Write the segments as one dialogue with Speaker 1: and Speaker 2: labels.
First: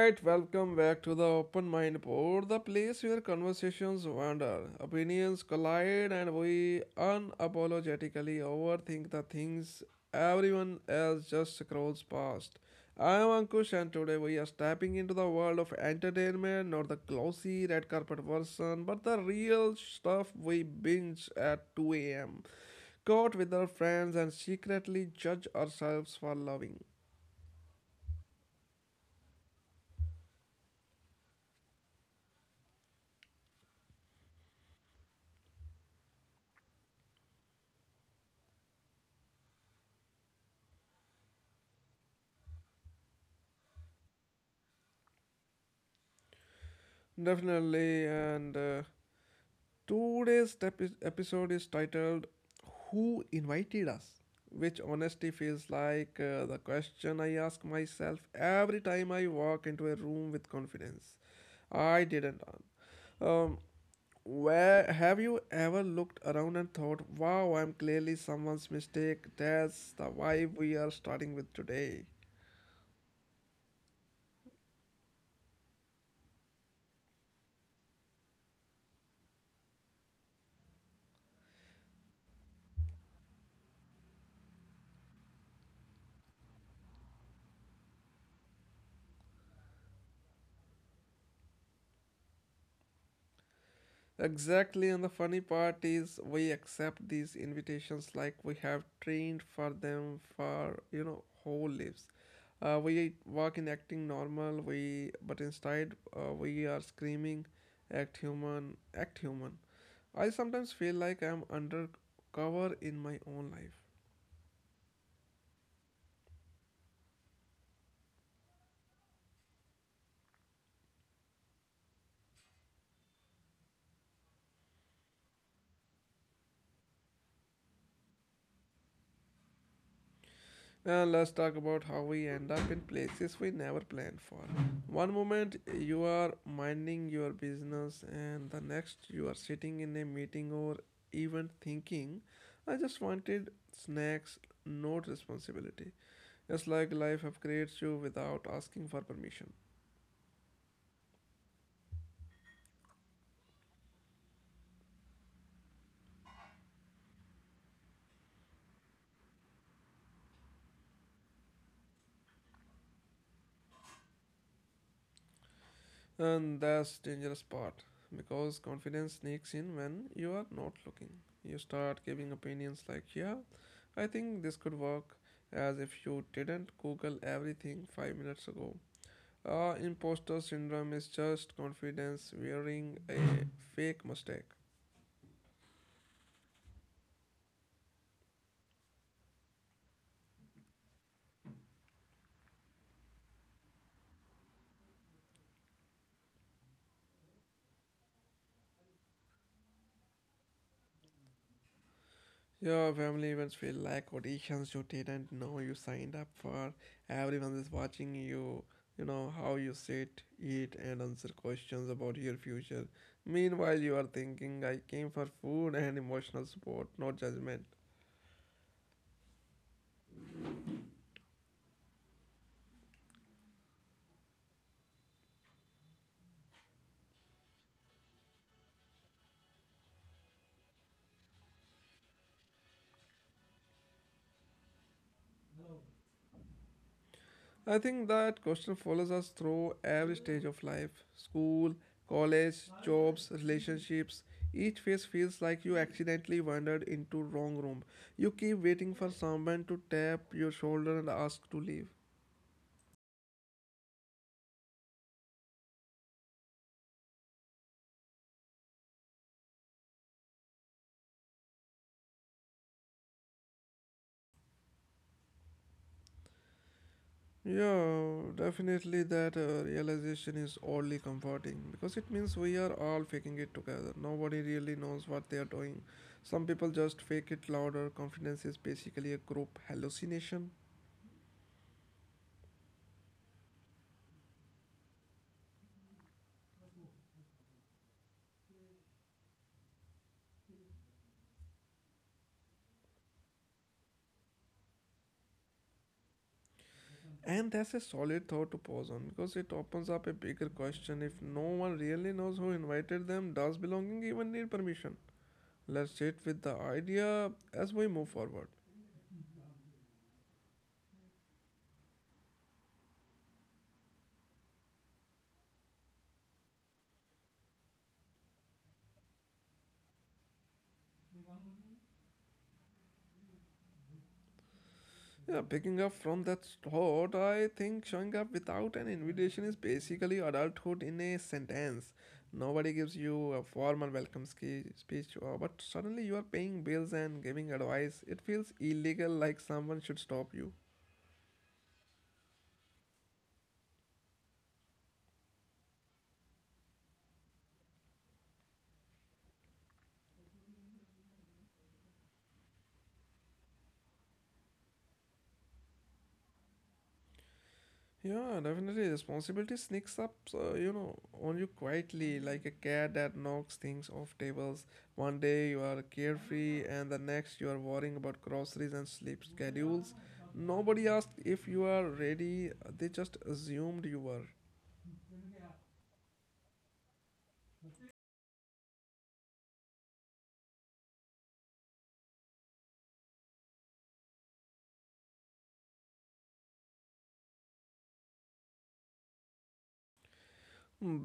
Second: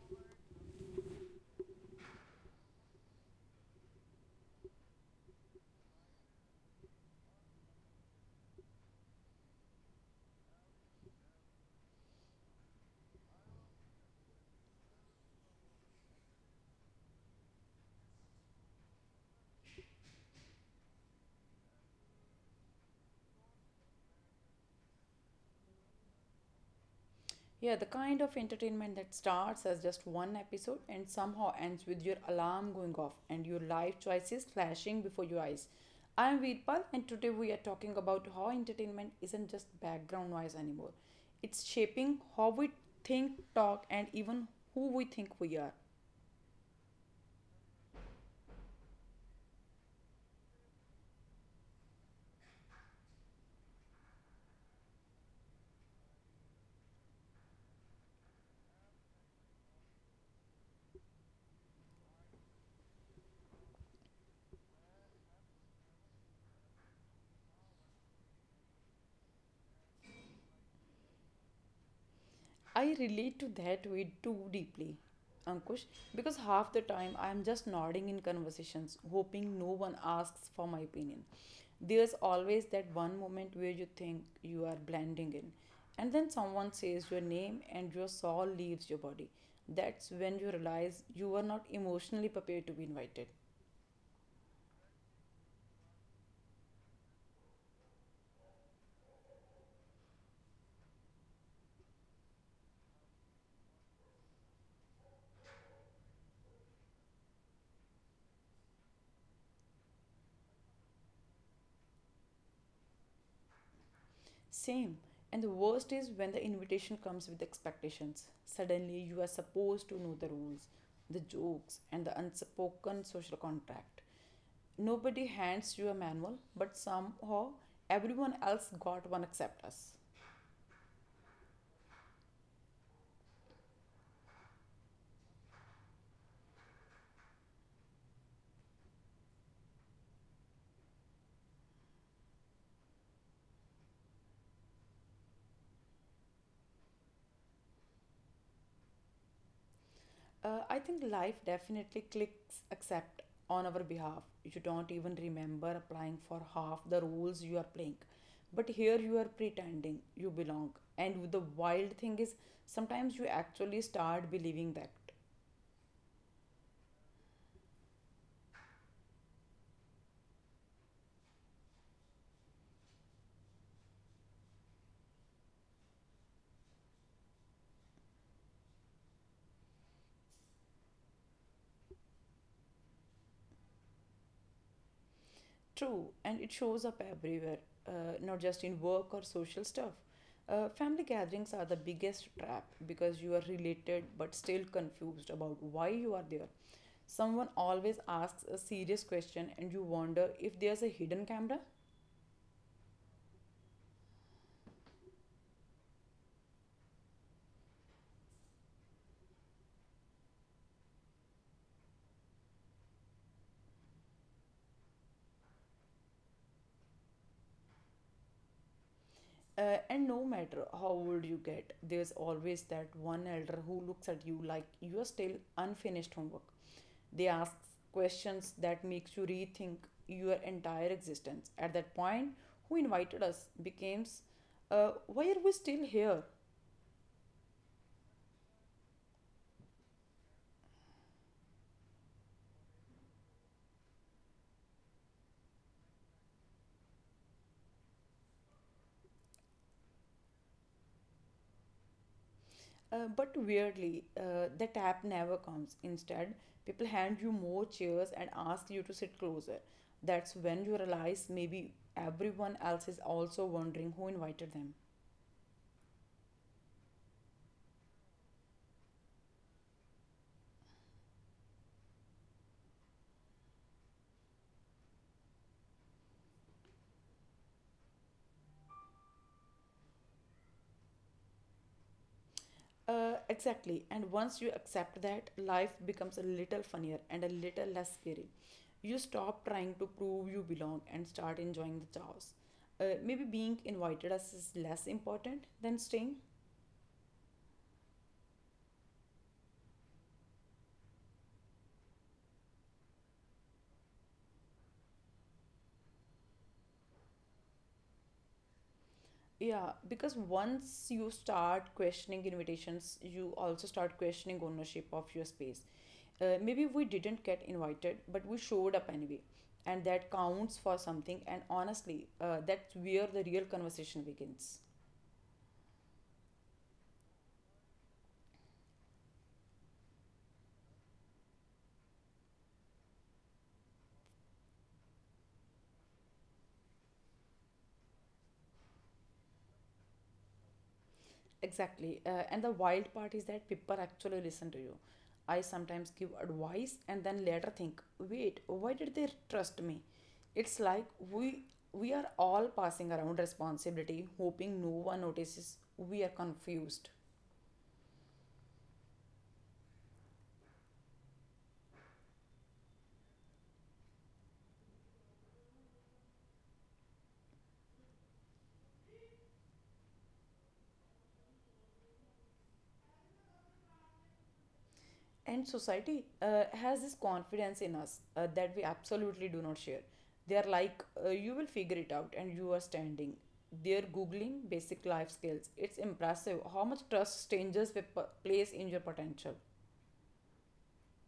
Speaker 1: right, welcome back to the Open Mind Board, the place where conversations wander, opinions collide, and we unapologetically overthink the things everyone else just scrolls past. I am Ankush, and today we are stepping into the world of entertainment, not the glossy red carpet version, but the real stuff we binge at 2 a.m. caught with our friends and secretly judge ourselves for loving.
Speaker 2: Yeah, the kind of entertainment that starts as just one episode and somehow ends with your alarm going off and your life choices flashing before your eyes. I am Veerpal, and today we are talking about how entertainment isn't just background noise anymore. It's shaping how we think, talk, and even who we think we are.
Speaker 1: Definitely, and episode is titled Who Invited Us? Which honestly feels like the question I ask myself every time I walk into a room with confidence. I didn't. Um, where have you ever looked around and thought, wow, I'm clearly someone's mistake? That's the vibe we are starting with today.
Speaker 2: I relate to that way too deeply, Ankush, because half the time I am just nodding in conversations, hoping no one asks for my opinion. There's always that one moment where you think you are blending in, and then someone says your name and your soul leaves your body. That's when you realize you were not emotionally prepared to be invited.
Speaker 1: Exactly, and the funny part is we accept these invitations like we have trained for them for whole lives. We walk in acting normal, we but instead we are screaming, act human, act human. I sometimes feel like I'm undercover in my own life.
Speaker 2: Same. And the worst is when the invitation comes with expectations. Suddenly, you are supposed to know the rules, the jokes, and the unspoken social contract. Nobody hands you a manual, but somehow everyone else got one except us.
Speaker 1: And let's talk about how we end up in places we never planned for. One moment you are minding your business, and the next you are sitting in a meeting or even thinking, I just wanted snacks, not responsibility. It's like life upgrades you without asking for permission.
Speaker 2: I think life definitely clicks accept on our behalf. You don't even remember applying for half the roles you are playing. But here you are pretending you belong. And the wild thing is, sometimes you actually start believing that.
Speaker 1: And that's dangerous part because confidence sneaks in when you are not looking. You start giving opinions like, yeah, I think this could work as if you didn't Google everything five minutes ago. Imposter syndrome is just confidence wearing a fake mustache.
Speaker 2: True, and it shows up everywhere, not just in work or social stuff. Family gatherings are the biggest trap because you are related but still confused about why you are there. Someone always asks a serious question and you wonder if there's a hidden camera.
Speaker 1: Your family events feel like auditions you didn't know you signed up for. Everyone is watching you, you know, how you sit, eat, and answer questions about your future. Meanwhile, you are thinking, I came for food and emotional support, not judgment.
Speaker 2: And no matter how old you get, there's always that one elder who looks at you like you are still unfinished homework. They ask questions that makes you rethink your entire existence. At that point, who invited us becomes, why are we still here?
Speaker 1: I think that question follows us through every stage of life: school, college, jobs, relationships. Each phase feels like you accidentally wandered into wrong room. You keep waiting for someone to tap your shoulder and ask to leave.
Speaker 2: But weirdly, the tap never comes. Instead, people hand you more chairs and ask you to sit closer. That's when you realize maybe everyone else is also wondering who invited them.
Speaker 1: Yeah, definitely that realization is oddly comforting because it means we are all faking it together. Nobody really knows what they are doing. Some people just fake it louder. Confidence is basically a group hallucination.
Speaker 2: Exactly. And once you accept that, life becomes a little funnier and a little less scary. You stop trying to prove you belong and start enjoying the chaos. Maybe being invited as is less important than staying.
Speaker 1: And that's a solid thought to pause on because it opens up a bigger question: if no one really knows who invited them, does belonging even need permission? Let's sit with the idea as we move forward.
Speaker 2: Yeah, because once you start questioning invitations, you also start questioning ownership of your space. Maybe we didn't get invited, but we showed up anyway. And that counts for something. And honestly, that's where the real conversation begins.
Speaker 1: Yeah, picking up from that thought, I think showing up without an invitation is basically adulthood in a sentence. Nobody gives you a formal speech, but suddenly you are paying bills and giving advice. It feels illegal, like someone should stop you.
Speaker 2: Exactly. And the wild part is that people actually listen to you. I sometimes give advice and then later think, wait, why did they trust me? It's like we we are all passing around responsibility, hoping no one notices we are confused.
Speaker 1: Yeah, definitely. Responsibility sneaks up, on you quietly, like a cat that knocks things off tables. One day you are carefree, and the next you are worrying about groceries and sleep schedules. Nobody asked if you are ready, they just assumed you were.
Speaker 2: And society, has this confidence in us, that we absolutely do not share. They are like, you will figure it out, and you are standing. They're googling basic life skills. It's impressive how much trust strangers will place in your potential.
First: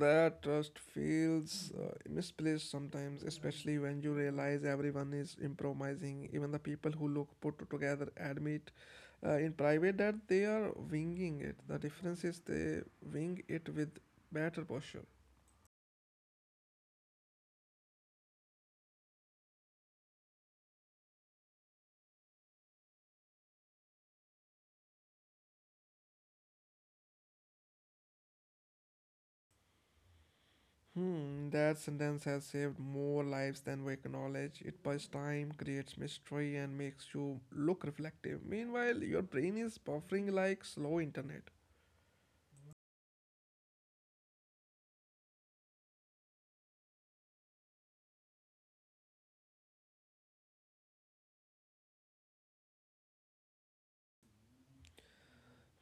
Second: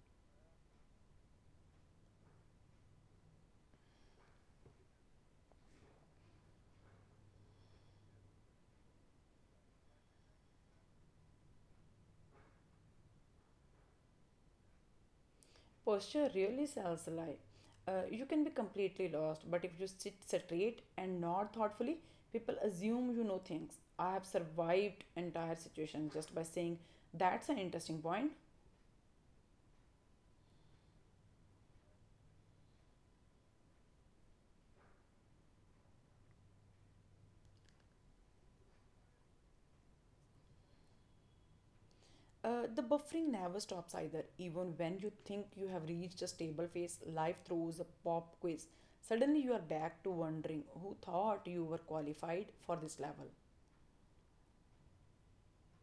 Speaker 1: That trust feels misplaced sometimes, especially when you realize everyone is improvising. Even the people who look put together admit in private that they are winging it. The difference is they wing it with better posture.
Speaker 2: Posture really sells a lie. You can be completely lost, but if you sit straight and nod thoughtfully, people assume you know things. I have survived entire situations just by saying, that's an interesting point.
Speaker 1: Hmm, that sentence has saved more lives than we acknowledge. It buys time, creates mystery, and makes you look reflective. Meanwhile, your brain is buffering like slow internet.
Speaker 2: The buffering never stops either. Even when you think you have reached a stable phase, life throws a pop quiz. Suddenly, you are back to wondering who thought you were qualified for this level.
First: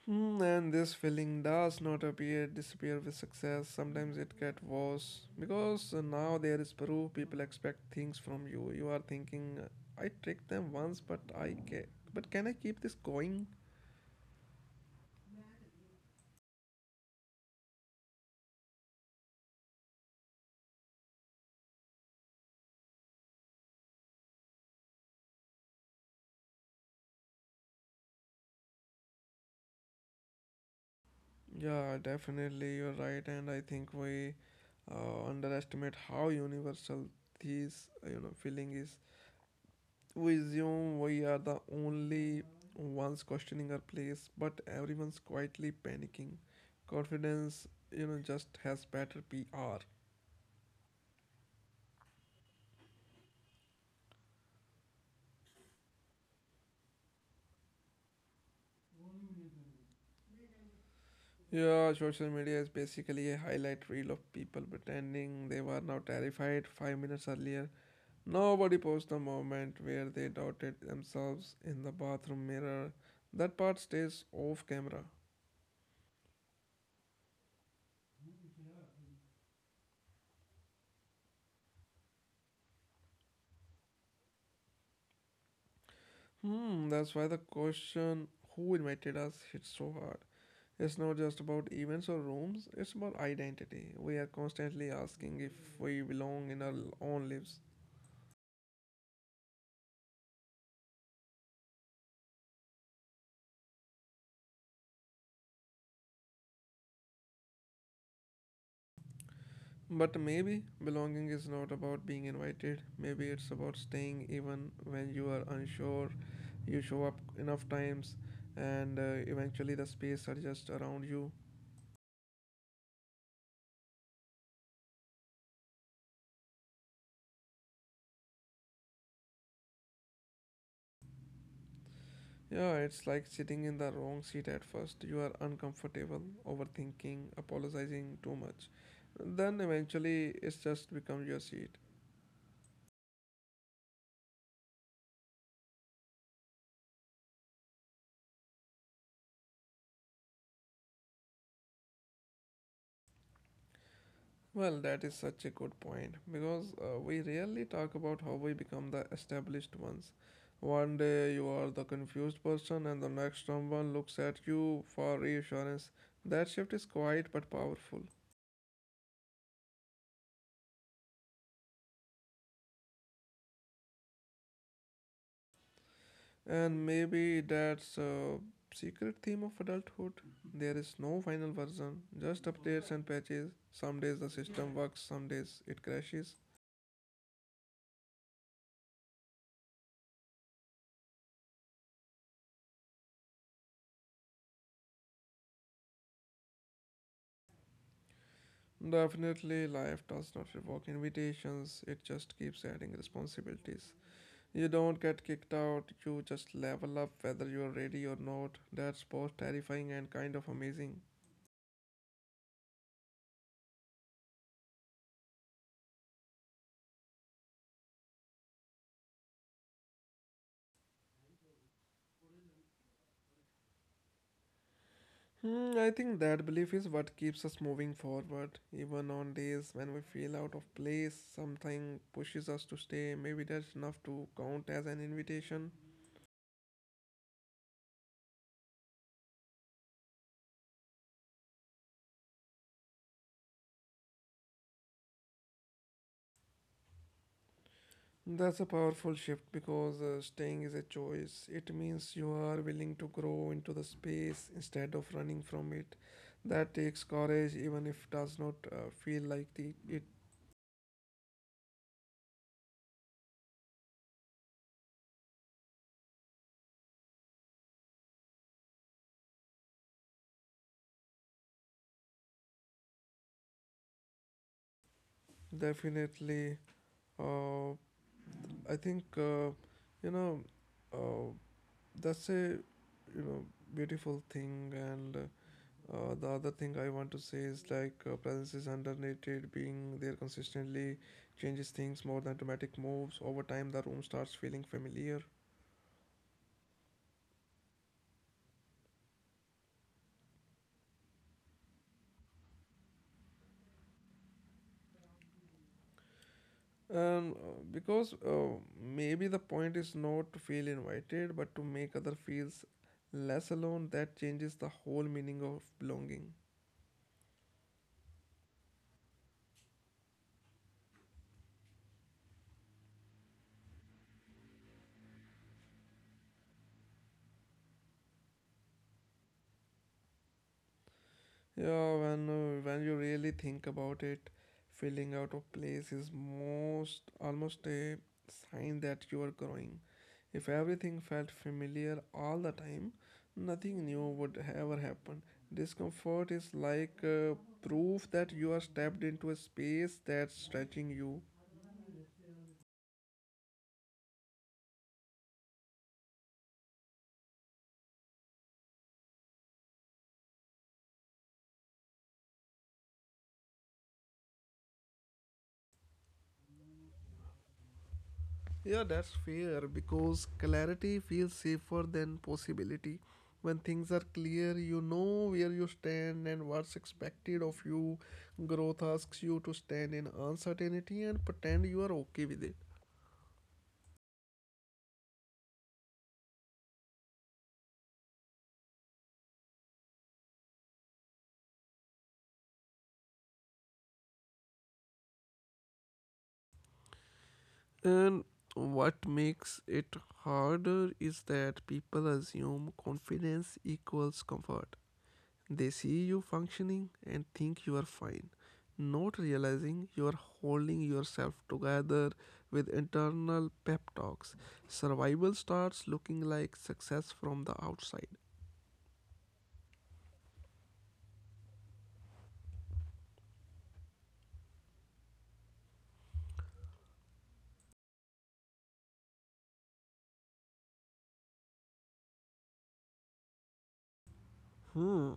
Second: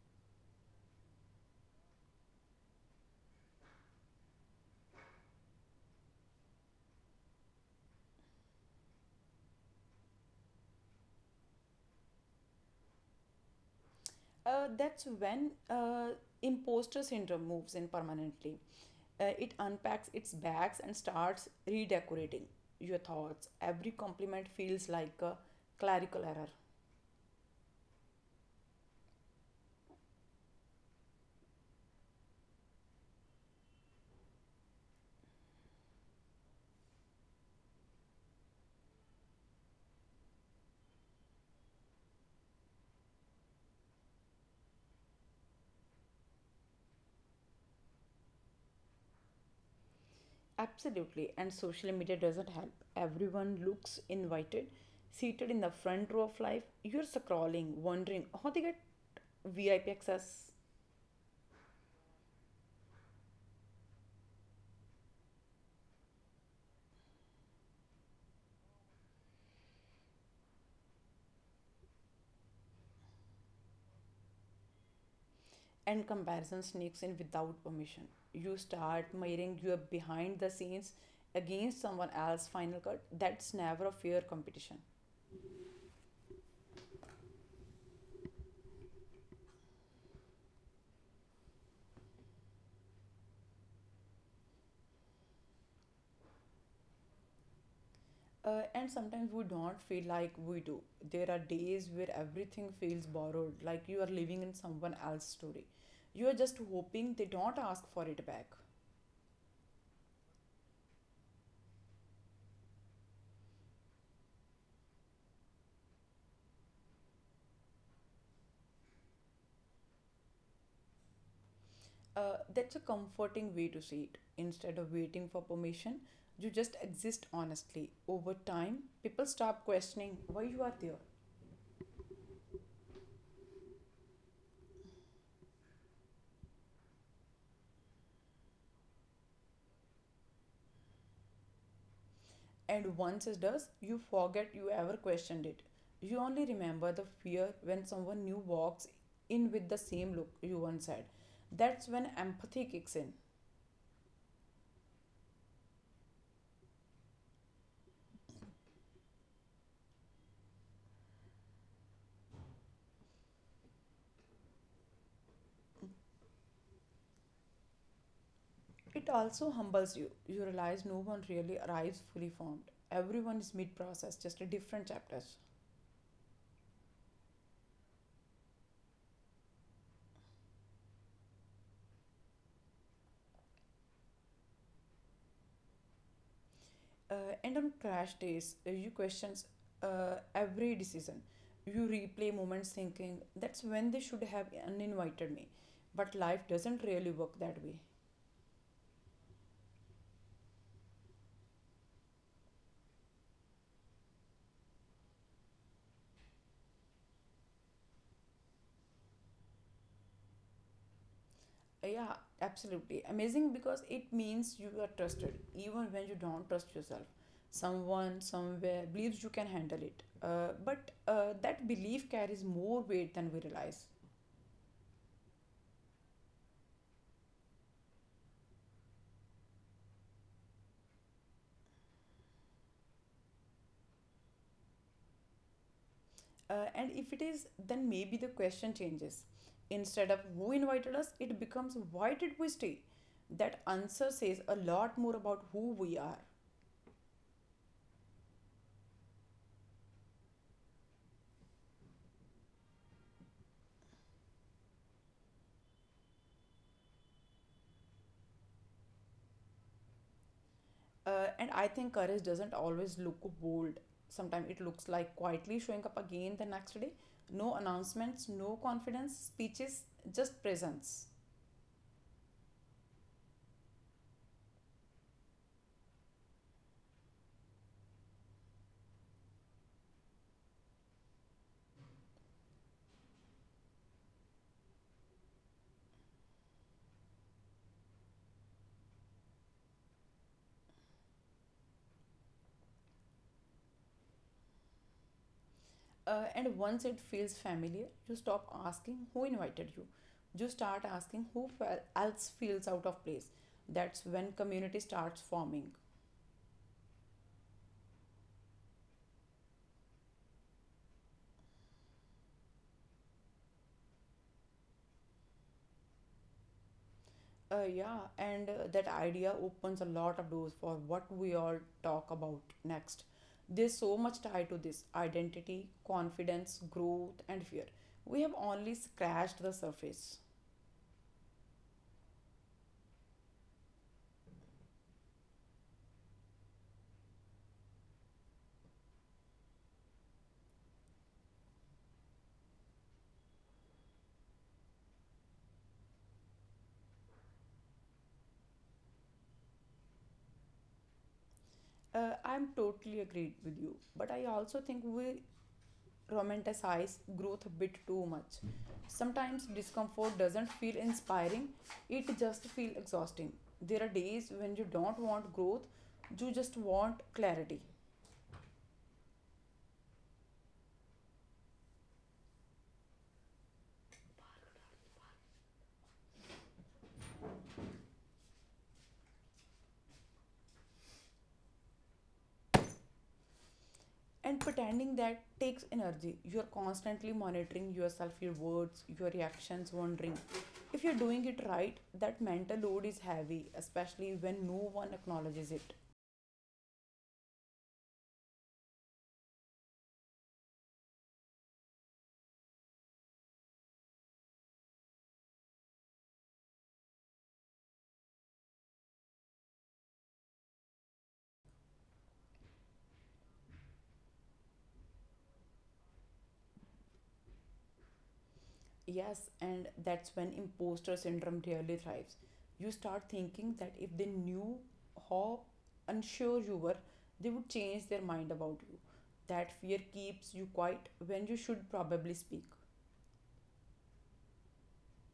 Speaker 1: Hmm, and this feeling does not appear disappear with success. Sometimes it gets worse because now there is proof. People expect things from you. You are thinking, I tricked them once, but can I keep this going?
Speaker 2: That's when imposter syndrome moves in permanently. It unpacks its bags and starts redecorating your thoughts. Every compliment feels like a clerical error.
Speaker 1: Yeah, definitely, you're right, and I think we underestimate how universal this feeling is. We assume we are the only ones questioning our place, but everyone's quietly panicking. Confidence, just has better PR.
Speaker 2: Absolutely, and social media doesn't help. Everyone looks invited, seated in the front row of life. You're scrolling, wondering how they get VIP access,
Speaker 1: Yeah, social media is basically a highlight reel of people pretending they were now terrified five minutes earlier. Nobody posts the moment where they doubted themselves in the bathroom mirror. That part stays off camera.
Speaker 2: and comparison sneaks in without permission. You start mirroring your behind the scenes against someone else's final cut. That's never a fair competition.
Speaker 1: Hmm, that's why the question who invited us hits so hard. It's not just about events or rooms, it's about identity. We are constantly asking if we belong in our own lives.
Speaker 2: And sometimes we don't feel like we do. There are days where everything feels borrowed, like you are living in someone else's story. You are just hoping they don't ask for it back.
Speaker 1: But maybe belonging is not about being invited, maybe it's about staying even when you are unsure. You show up enough times, and eventually the space are just around you.
Speaker 2: That's a comforting way to see it. Instead of waiting for permission, you just exist honestly. Over time, people stop questioning why you are there.
Speaker 1: Yeah, it's like sitting in the wrong seat at first. You are uncomfortable, overthinking, apologizing too much. Then eventually it's just become your seat.
Speaker 2: And once it does, you forget you ever questioned it. You only remember the fear when someone new walks in with the same look you once had. That's when empathy kicks in.
Speaker 1: Well, that is such a good point because we rarely talk about how we become the established ones. One day you are the confused person, and the next someone looks at you for reassurance. That shift is quiet but powerful.
Speaker 2: It also humbles you. You realize no one really arrives fully formed. Everyone is mid process, just a different chapters.
Speaker 1: And maybe that's a secret theme of adulthood. There is no final version, just updates and patches. Some days the system works, some days it crashes.
Speaker 2: Uh, and on crash days, you questions every decision. You replay moments thinking that's when they should have uninvited me. But life doesn't really work that way.
Speaker 1: Definitely, life does not revoke invitations, it just keeps adding responsibilities. You don't get kicked out, you just level up whether you are ready or not. That's both terrifying and kind of amazing.
Speaker 2: Yeah, absolutely. Amazing because it means you are trusted even when you don't trust yourself. Someone somewhere believes you can handle it. But that belief carries more weight than we realize.
Speaker 1: Hmm, I think that belief is what keeps us moving forward. Even on days when we feel out of place, something pushes us to stay. Maybe that's enough to count as an invitation.
Speaker 2: And if it is, then maybe the question changes. Instead of who invited us, it becomes why did we stay? That answer says a lot more about who we are.
Speaker 1: That's a powerful shift because staying is a choice. It means you are willing to grow into the space instead of running from it. That takes courage, even if does not feel like the, it.
Speaker 2: And I think courage doesn't always look bold. Sometimes it looks like quietly showing up again the next day. No announcements, no confidence, speeches, just presence.
Speaker 1: Definitely. Uh, I think, you know, uh, That's a you know beautiful thing, and the other thing I want to say is like presence is underrated. Being there consistently changes things more than dramatic moves. Over time, the room starts feeling familiar.
Speaker 2: And once it feels familiar, you stop asking who invited you. You start asking who else feels out of place. That's when community starts forming.
Speaker 1: And because maybe the point is not to feel invited, but to make other feels less alone, that changes the whole meaning of belonging.
Speaker 2: Yeah, and that idea opens a lot of doors for what we all talk about next. There's so much tied to this identity, confidence, growth, and fear. We have only scratched the surface.
Speaker 1: Yeah, when you really think about it, feeling out of place is most almost a sign that you are growing. If everything felt familiar all the time, nothing new would ever happen. Discomfort is like proof that you are stepped into a space that's stretching you.
Speaker 2: I'm totally agreed with you, but I also think we romanticize growth a bit too much. Sometimes discomfort doesn't feel inspiring, it just feels exhausting. There are days when you don't want growth, you just want clarity.
Speaker 1: Yeah, that's fair because clarity feels safer than possibility. When things are clear, you know where you stand and what's expected of you. Growth asks you to stand in uncertainty and pretend you are okay with it.
Speaker 2: And pretending that takes energy. You're constantly monitoring yourself, your words, your reactions, wondering if you're doing it right. That mental load is heavy, especially when no one acknowledges it.
Speaker 1: And what makes it harder is that people assume confidence equals comfort. They see you functioning and think you are fine, not realizing you are holding yourself together with internal pep talks. Survival starts looking like success from the outside.
Speaker 2: Yes, and that's when imposter syndrome really thrives. You start thinking that if they knew how unsure you were, they would change their mind about you. That fear keeps you quiet when you should probably speak.
Speaker 1: Hmm.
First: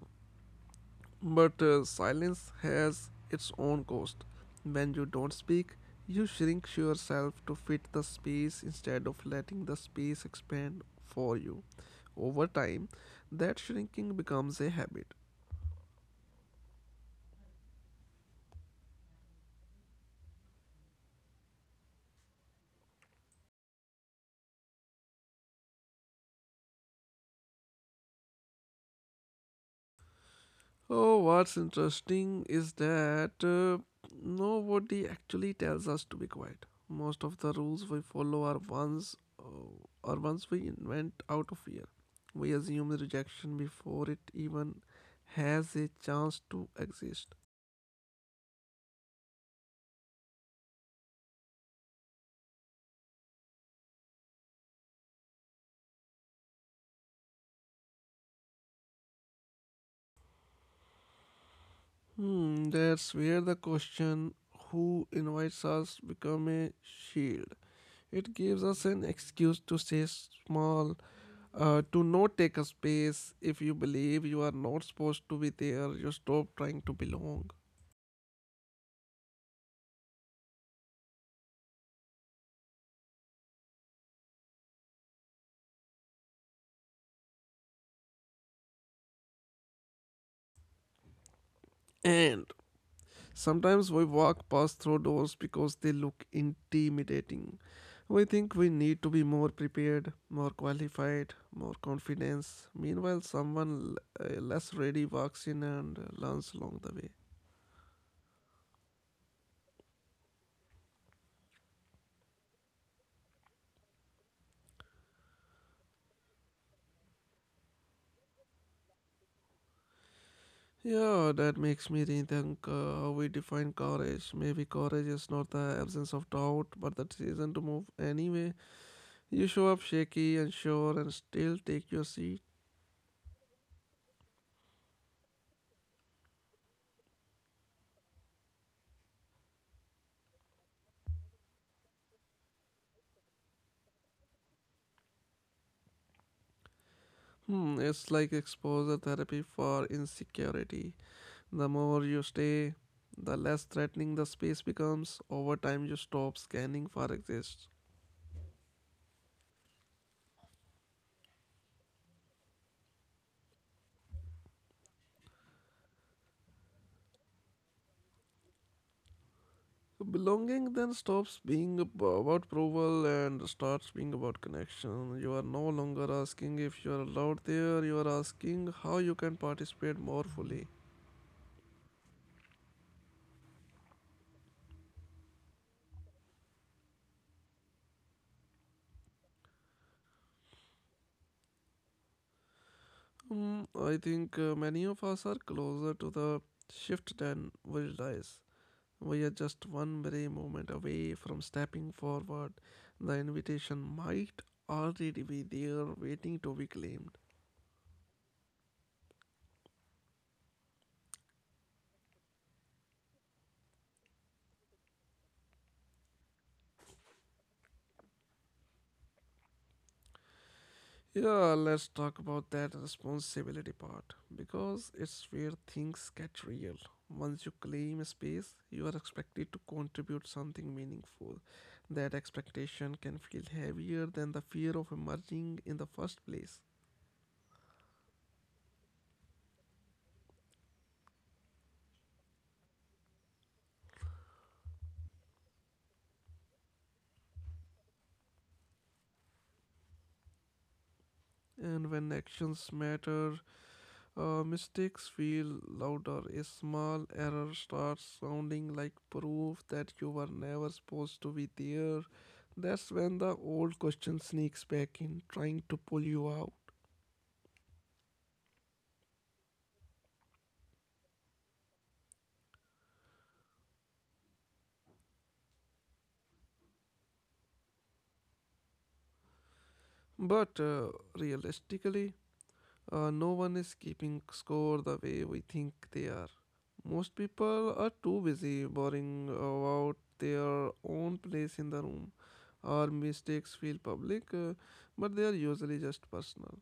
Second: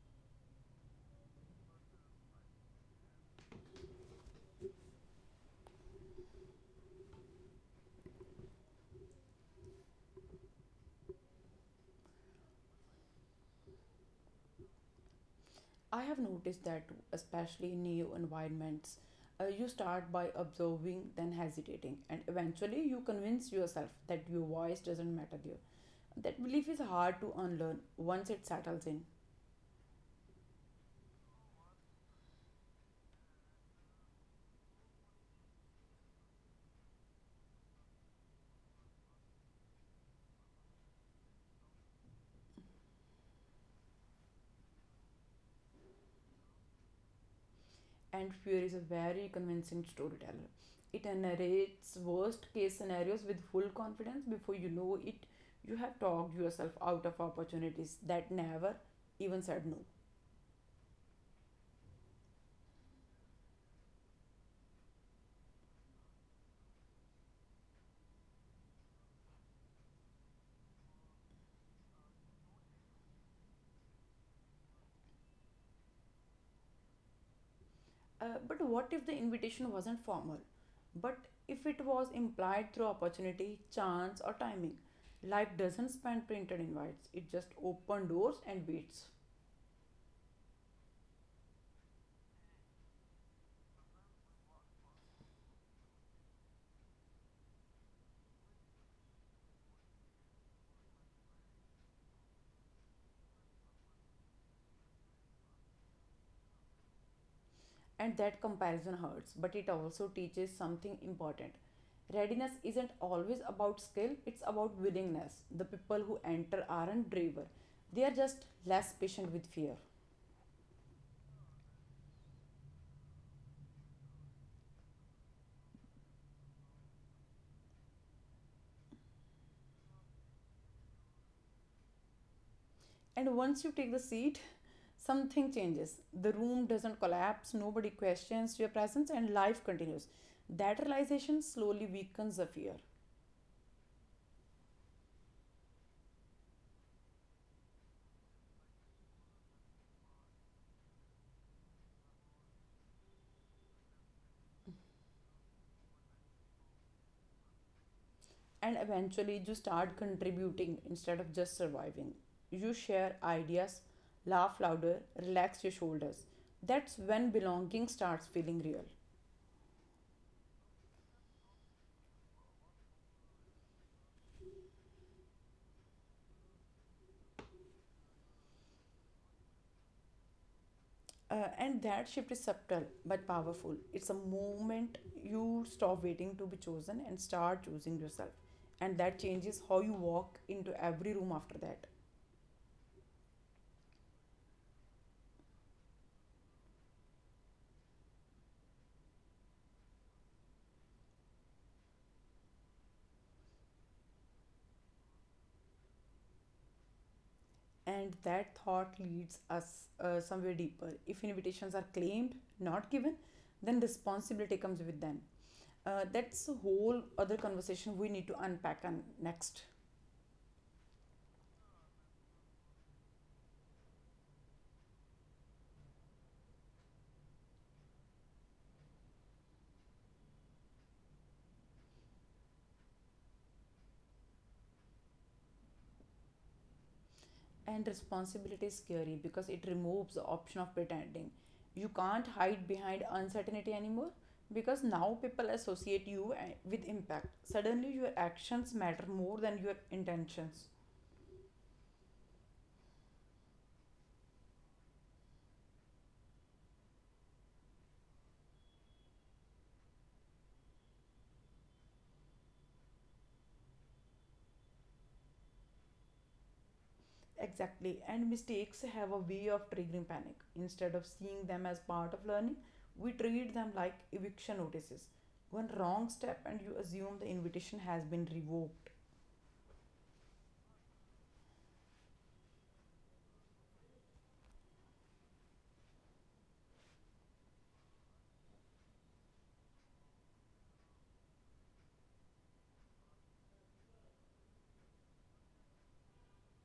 Speaker 1: But silence has its own cost. When you don't speak, you shrink yourself to fit the space instead of letting the space expand for you. Over time, that shrinking becomes a habit.
Speaker 2: I have noticed that too, especially in new environments. You start by observing, then hesitating, and eventually you convince yourself that your voice doesn't matter there. That belief is hard to unlearn once it settles in.
Speaker 1: Oh, what's interesting is that nobody actually tells us to be quiet. Most of the rules we follow are ones we invent out of fear. We assume the rejection before it even has a chance to exist.
Speaker 2: And fear is a very convincing storyteller. It narrates worst case scenarios with full confidence. Before you know it, you have talked yourself out of opportunities that never even said no.
Speaker 1: Hmm, that's where the question who invites us become a shield. It gives us an excuse to stay small, to not take a space. If you believe you are not supposed to be there, you stop trying to belong.
Speaker 2: But what if the invitation wasn't formal? But if it was implied through opportunity, chance, or timing? Life doesn't spend printed invites, it just opens doors and waits.
Speaker 1: And sometimes we walk past through doors because they look intimidating. We think we need to be more prepared, more qualified, more confidence. Meanwhile, less ready walks in and learns along the way.
Speaker 2: And that comparison hurts, but it also teaches something important. Readiness isn't always about skill, it's about willingness. The people who enter aren't braver, they are just less patient with fear.
Speaker 1: Yeah, that makes me rethink how we define courage. Maybe courage is not the absence of doubt, but the decision to move anyway. You show up shaky and sure and still take your seat.
Speaker 2: And once you take the seat, something changes. The room doesn't collapse, nobody questions your presence, and life continues. That realization slowly weakens the fear.
Speaker 1: Hmm, it's like exposure therapy for insecurity. The more you stay, the less threatening the space becomes. Over time, you stop scanning for exists.
Speaker 2: And eventually you start contributing instead of just surviving. You share ideas, laugh louder, relax your shoulders. That's when belonging starts feeling real.
Speaker 1: Belonging then stops being about approval and starts being about connection. You are no longer asking if you are allowed there, you are asking how you can participate more fully.
Speaker 2: And that shift is subtle but powerful. It's a moment you stop waiting to be chosen and start choosing yourself. And that changes how you walk into every room after that.
Speaker 1: Mm, I think many of us are closer to the shift than we realize. We are just one brave moment away from stepping forward. The invitation might already be there waiting to be claimed.
Speaker 2: And that thought leads us somewhere deeper. If invitations are claimed, not given, then responsibility comes with them. That's a whole other conversation we need to unpack on next.
Speaker 1: Yeah, let's talk about that responsibility part because it's where things get real. Once you claim a space, you are expected to contribute something meaningful. That expectation can feel heavier than the fear of emerging in the first place.
Speaker 2: And responsibility is scary because it removes the option of pretending. You can't hide behind uncertainty anymore because now people associate you with impact. Suddenly, your actions matter more than your intentions.
Speaker 1: And when actions matter, mistakes feel louder. A small error starts sounding like proof that you were never supposed to be there. That's when the old question sneaks back in, trying to pull you out.
Speaker 2: Exactly, and mistakes have a way of triggering panic. Instead of seeing them as part of learning, we treat them like eviction notices. One wrong step, and you assume the invitation has been revoked.
Speaker 1: But realistically, no one is keeping score the way we think they are. Most people are too busy worrying about their own place in the room. Our mistakes feel public, but they are usually just personal.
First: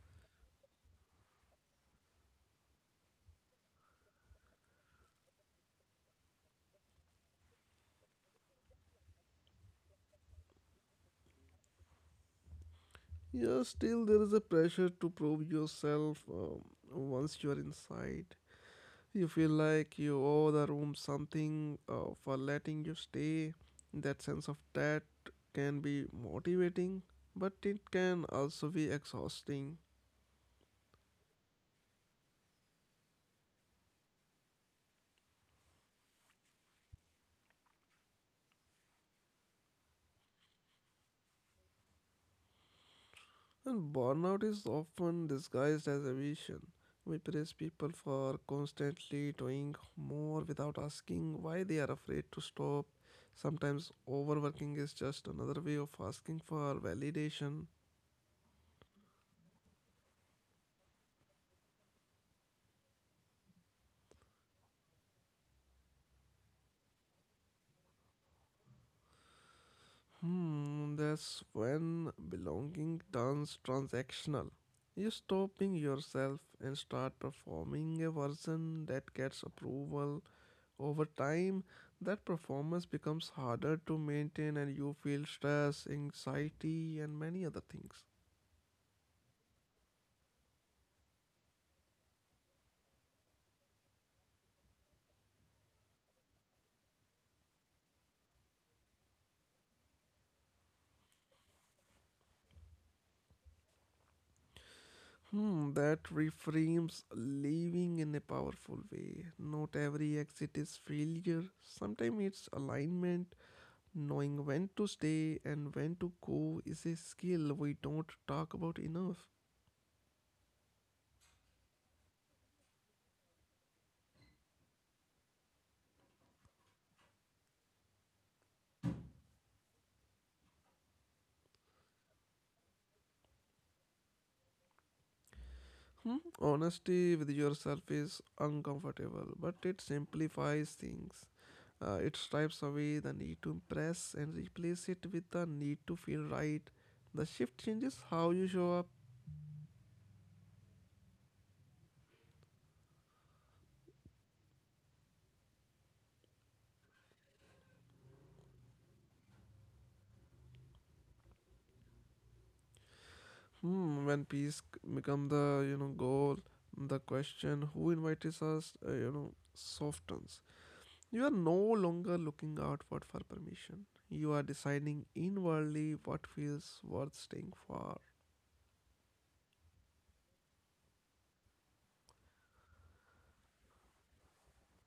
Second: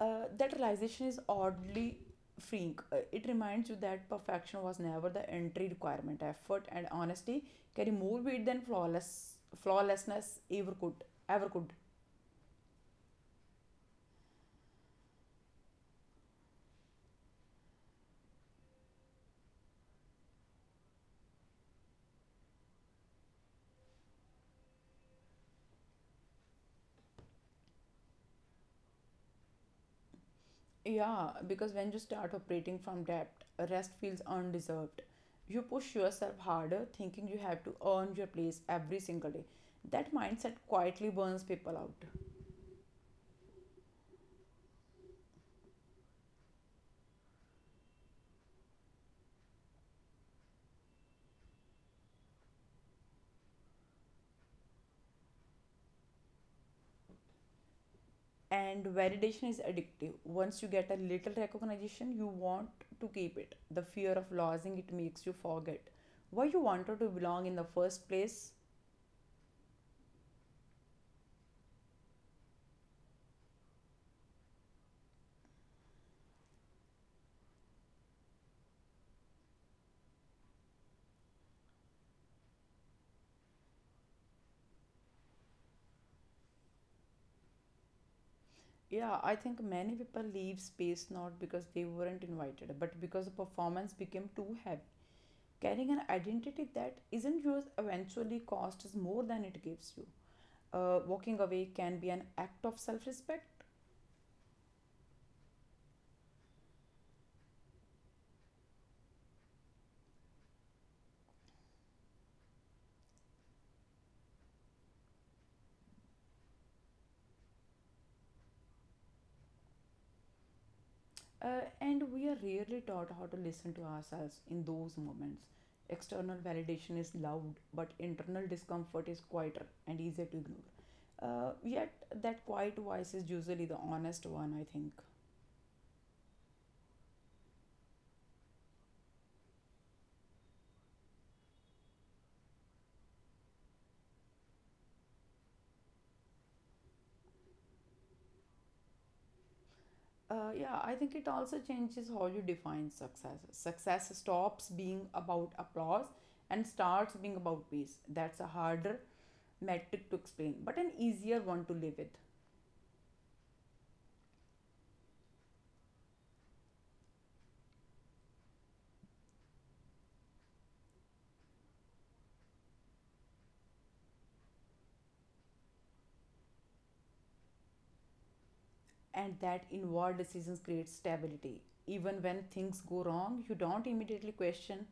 Speaker 2: That realization is oddly freeing. It reminds you that perfection was never the entry requirement. Effort and honesty carry more weight than flawlessness ever could.
Speaker 1: Yeah, still there is a pressure to prove yourself once you are inside. You feel like you owe the room something for letting you stay. That sense of debt can be motivating, but it can also be exhausting.
Speaker 2: Yeah, because when you start operating from depth, rest feels undeserved. You push yourself harder, thinking you have to earn your place every single day. That mindset quietly burns people out.
Speaker 1: And burnout is often disguised as ambition. We praise people for constantly doing more without asking why they are afraid to stop. Sometimes overworking is just another way of asking for validation.
Speaker 2: And validation is addictive. Once you get a little recognition, you want to keep it. The fear of losing it makes you forget why you wanted to belong in the first place.
Speaker 1: Hmm, that's when belonging turns transactional. You stop being yourself and start performing a version that gets approval. Over time, that performance becomes harder to maintain and you feel stress, anxiety, and many other things.
Speaker 2: Yeah, I think many people leave space not because they weren't invited, but because the performance became too heavy. Carrying an identity that isn't yours eventually costs more than it gives you. Walking away can be an act of self-respect.
Speaker 1: Hmm, that reframes living in a powerful way. Not every exit is failure. Sometimes it's alignment. Knowing when to stay and when to go is a skill we don't talk about enough.
Speaker 2: And we are rarely taught how to listen to ourselves in those moments. External validation is loud, but internal discomfort is quieter and easier to ignore. Yet, that quiet voice is usually the honest one, I think.
Speaker 1: Hmm? Honesty with yourself is uncomfortable, but it simplifies things. It stripes away the need to impress and replace it with the need to feel right. The shift changes how you show up.
Speaker 2: Yeah, I think it also changes how you define success. Success stops being about applause and starts being about peace. That's a harder metric to explain, but an easier one to live with.
Speaker 1: Hmm, when peace become the goal, the question who invites us softens. You are no longer looking outward for permission. You are deciding inwardly what feels worth staying for.
Speaker 2: And that involved decisions create stability even when things go wrong. You don't immediately question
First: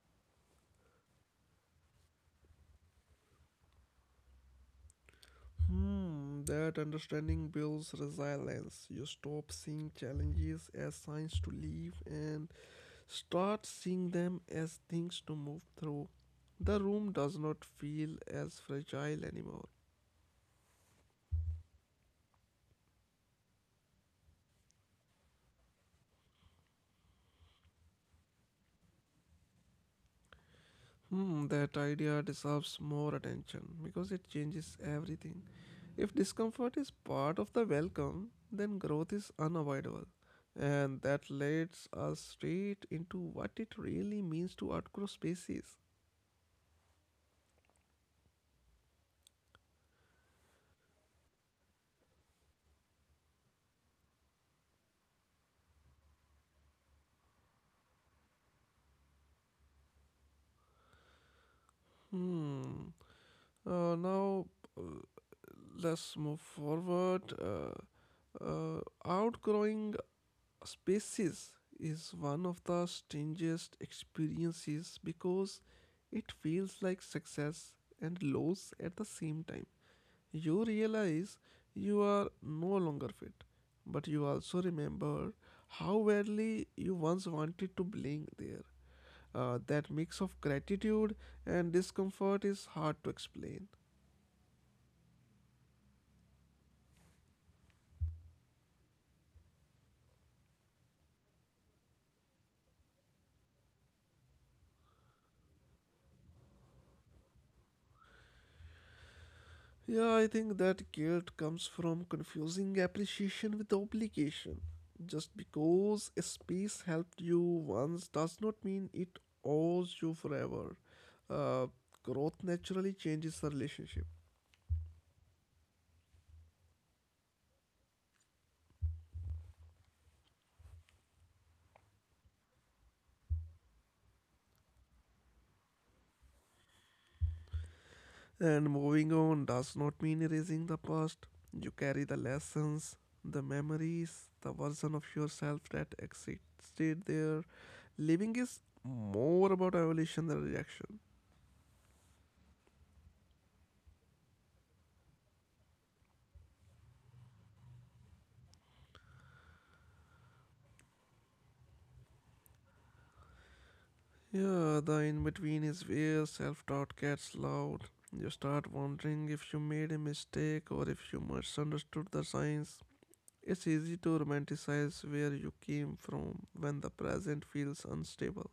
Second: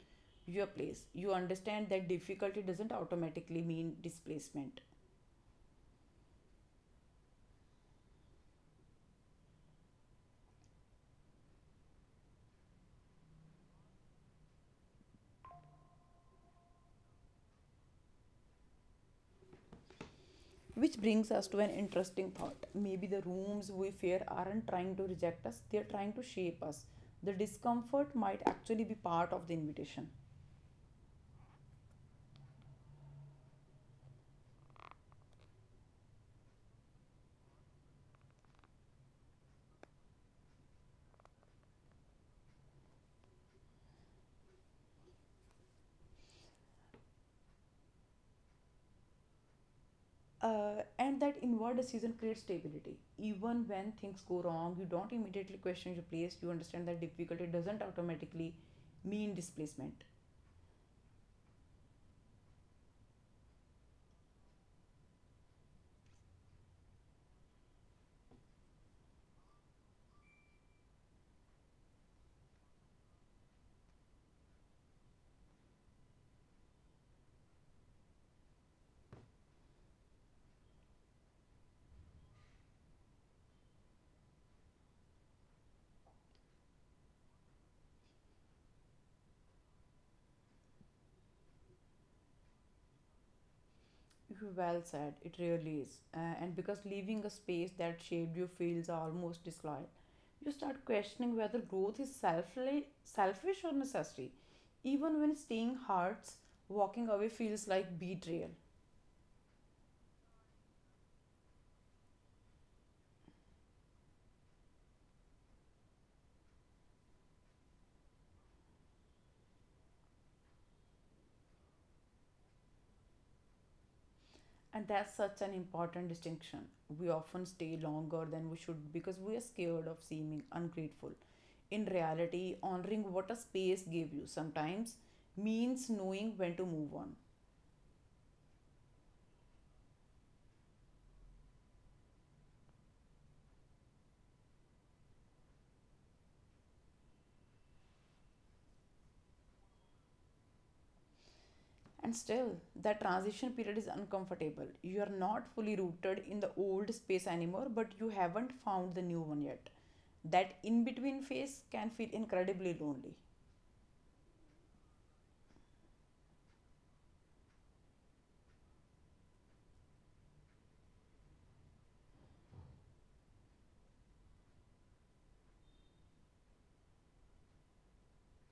Speaker 2: your place. You understand that difficulty doesn't automatically mean displacement.
Speaker 1: Hmm, that understanding builds resilience. You stop seeing challenges as signs to leave and start seeing them as things to move through. The room does not feel as fragile anymore.
Speaker 2: Which brings us to an interesting thought: maybe the rooms we fear aren't trying to reject us, they're trying to shape us. The discomfort might actually be part of the invitation.
Speaker 1: Hmm, that idea deserves more attention because it changes everything. If discomfort is part of the welcome, then growth is unavoidable. And that leads us straight into what it really means to outgrow spaces.
Speaker 2: And that inward decision creates stability even when things go wrong. You don't immediately question your place. You understand that difficulty doesn't automatically mean displacement.
Speaker 1: Hmm. Now, uh, let's move forward. Uh, Outgrowing species is one of the strangest experiences because it feels like success and loss at the same time. You realize you are no longer fit, but you also remember how badly you once wanted to belong there. That mix of gratitude and discomfort is hard to explain.
Speaker 2: Well said, it really is, and because leaving a space that shaped you feels almost disloyal, you start questioning whether growth is selfish or necessary. Even when staying hurts, walking away feels like betrayal.
Speaker 1: Yeah, I think that guilt comes from confusing appreciation with obligation. Just because a space helped you once does not mean it owes you forever. Uh, growth naturally changes the relationship,
Speaker 2: And that's such an important distinction. We often stay longer than we should because we are scared of seeming ungrateful. In reality, honoring what a space gave you sometimes means knowing when to move on.
Speaker 1: and moving on does not mean erasing the past. You carry the lessons, the memories, the version of yourself that existed there. Living is more about evolution than reaction.
Speaker 2: And still, that transition period is uncomfortable. You are not fully rooted in the old space anymore, but you haven't found the new one yet. That in between phase can feel incredibly lonely.
Speaker 1: Yeah, the in between is where self doubt gets loud. You start wondering if you made a mistake or if you misunderstood the signs. It's easy to romanticize where you came from when the present feels unstable.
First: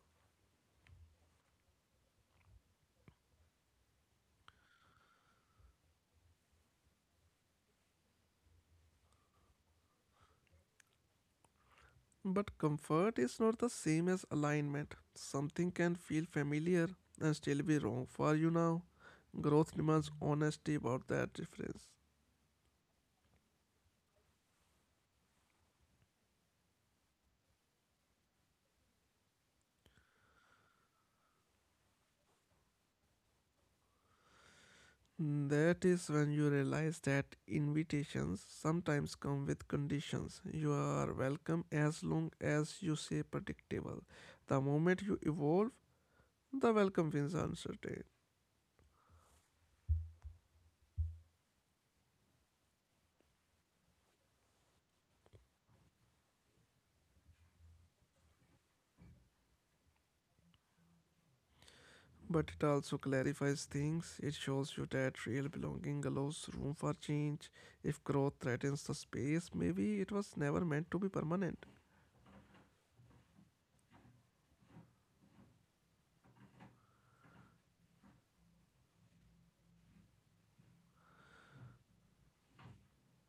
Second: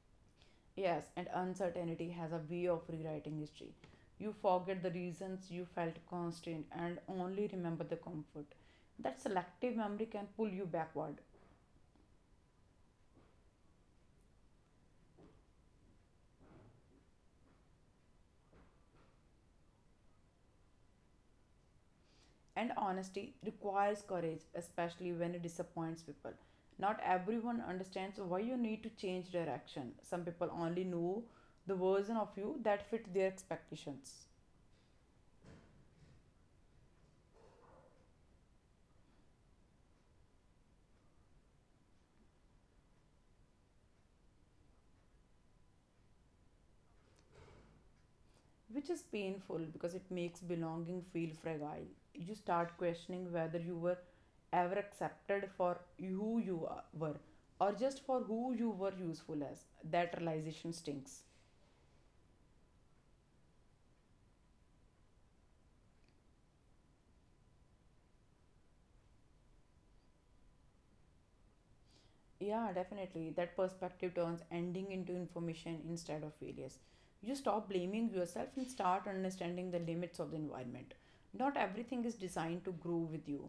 Speaker 2: Yes, and uncertainty has a way of rewriting history. You forget the reasons you felt constrained and only remember the comfort. That selective memory can pull you backward.
Speaker 1: But comfort is not the same as alignment. Something can feel familiar and still be wrong for you now. Growth demands honesty about that difference.
Speaker 2: And honesty requires courage, especially when it disappoints people. Not everyone understands why you need to change direction. Some people only know the version of you that fit their expectations.
Speaker 1: Mm, that is when you realize that invitations sometimes come with conditions. You are welcome as long as you say predictable. The moment you evolve, the welcome feels uncertain.
Speaker 2: Which is painful because it makes belonging feel fragile. You start questioning whether you were ever accepted for who you were or just for who you were useful as. That realization stinks.
Speaker 1: But it also clarifies things. It shows you that real belonging allows room for change. If growth threatens the space, maybe it was never meant to be permanent.
Speaker 2: Yeah, definitely. That perspective turns ending into information instead of failures. You stop blaming yourself and start understanding the limits of the environment. Not everything is designed to grow with you.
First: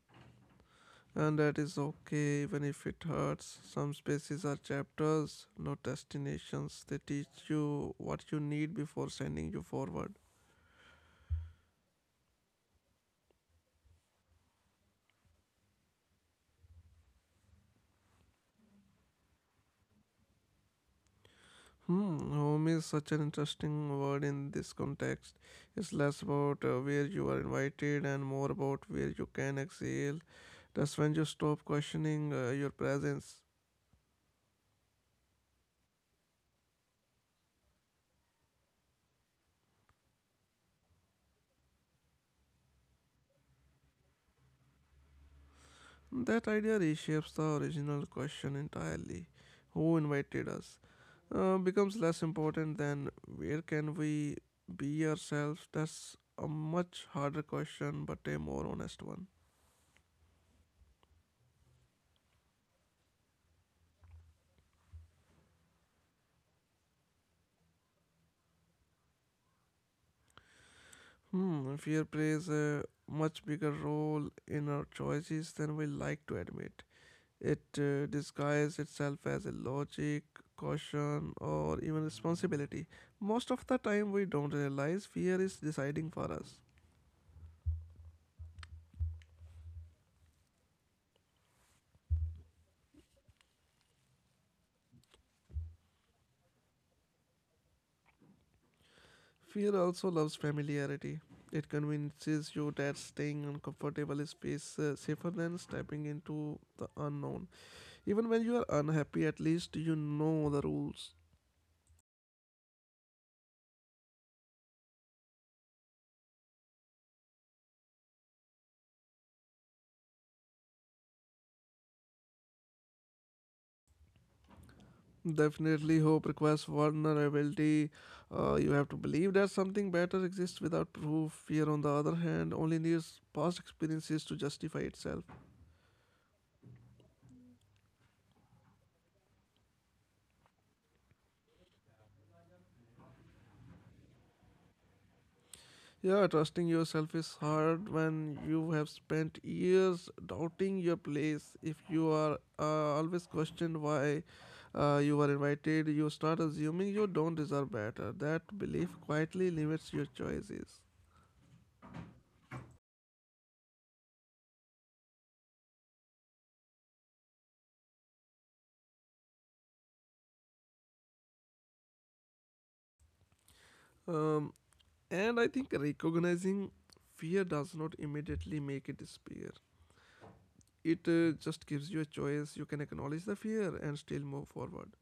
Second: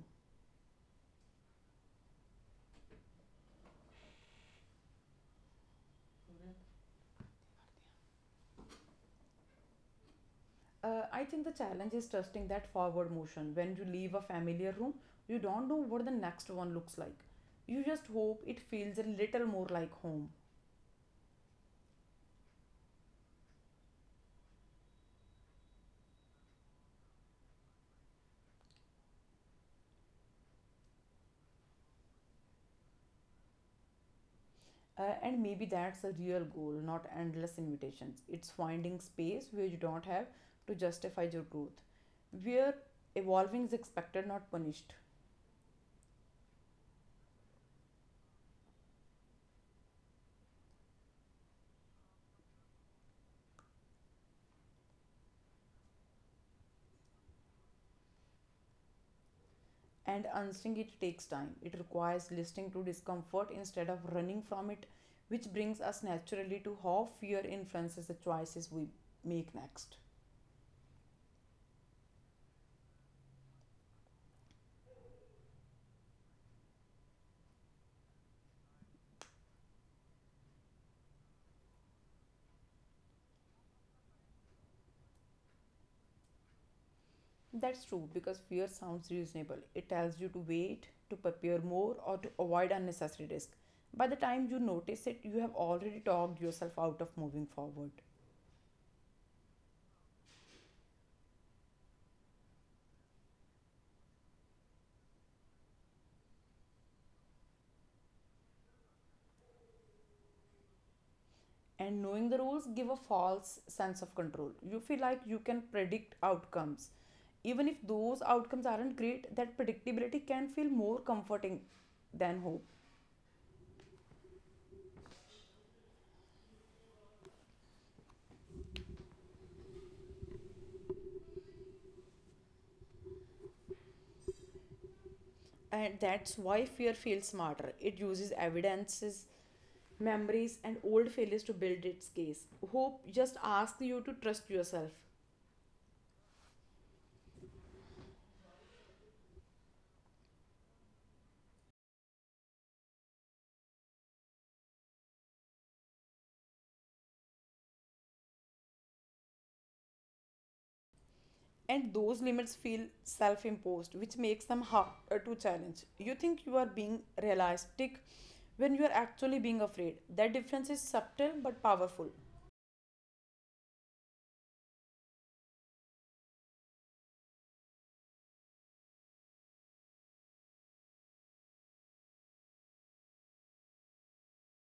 Speaker 1: And that is okay, even if it hurts. Some spaces are chapters, not destinations. They teach you what you need before sending you forward.
Speaker 2: I think the challenge is trusting that forward motion. When you leave a familiar room, you don't know what the next one looks like. You just hope it feels a little more like home.
Speaker 1: Hmm, home is such an interesting word in this context. It's less about where you are invited and more about where you can exhale. That's when you stop questioning your presence.
Speaker 2: And maybe that's a real goal, not endless invitations. It's finding space where you don't have to justify your growth, where evolving is expected, not punished.
Speaker 1: That idea reshapes the original question entirely. Who invited us? Becomes less important than where can we be ourselves? That's a much harder question, but a more honest one.
Speaker 2: And unstring it takes time. It requires listening to discomfort instead of running from it, which brings us naturally to how fear influences the choices we make next.
Speaker 1: Hmm, fear plays a much bigger role in our choices than we like to admit. It disguises itself as a logic, caution, or even responsibility. Most of the time, we don't realize fear is deciding for us.
Speaker 2: That's true because fear sounds reasonable. It tells you to wait, to prepare more, or to avoid unnecessary risk. By the time you notice it, you have already talked yourself out of moving forward.
Speaker 1: Fear also loves familiarity. It convinces you that staying uncomfortable is space, safer than stepping into the unknown. Even when you are unhappy, at least you know the rules.
Speaker 2: And knowing the rules give a false sense of control. You feel like you can predict outcomes even if those outcomes aren't great. That predictability can feel more comforting than hope.
Speaker 1: Definitely, hope requires vulnerability. You have to believe that something better exists without proof. Fear, on the other hand, only needs past experiences to justify itself.
Speaker 2: And that's why fear feels smarter. It uses evidences, memories and old failures to build its case. Hope just asks you to trust yourself.
Speaker 1: Yeah, trusting yourself is hard when you have spent years doubting your place. If you are always questioned why you were invited, you start assuming you don't deserve better. That belief quietly limits your choices.
Speaker 2: And those limits feel self imposed, which makes them hard to challenge. You think you are being realistic when you are actually being afraid. That difference is subtle but powerful.
Speaker 1: Um, and I think recognizing fear does not immediately make it disappear. It just gives you a choice. You can acknowledge the fear and still move forward.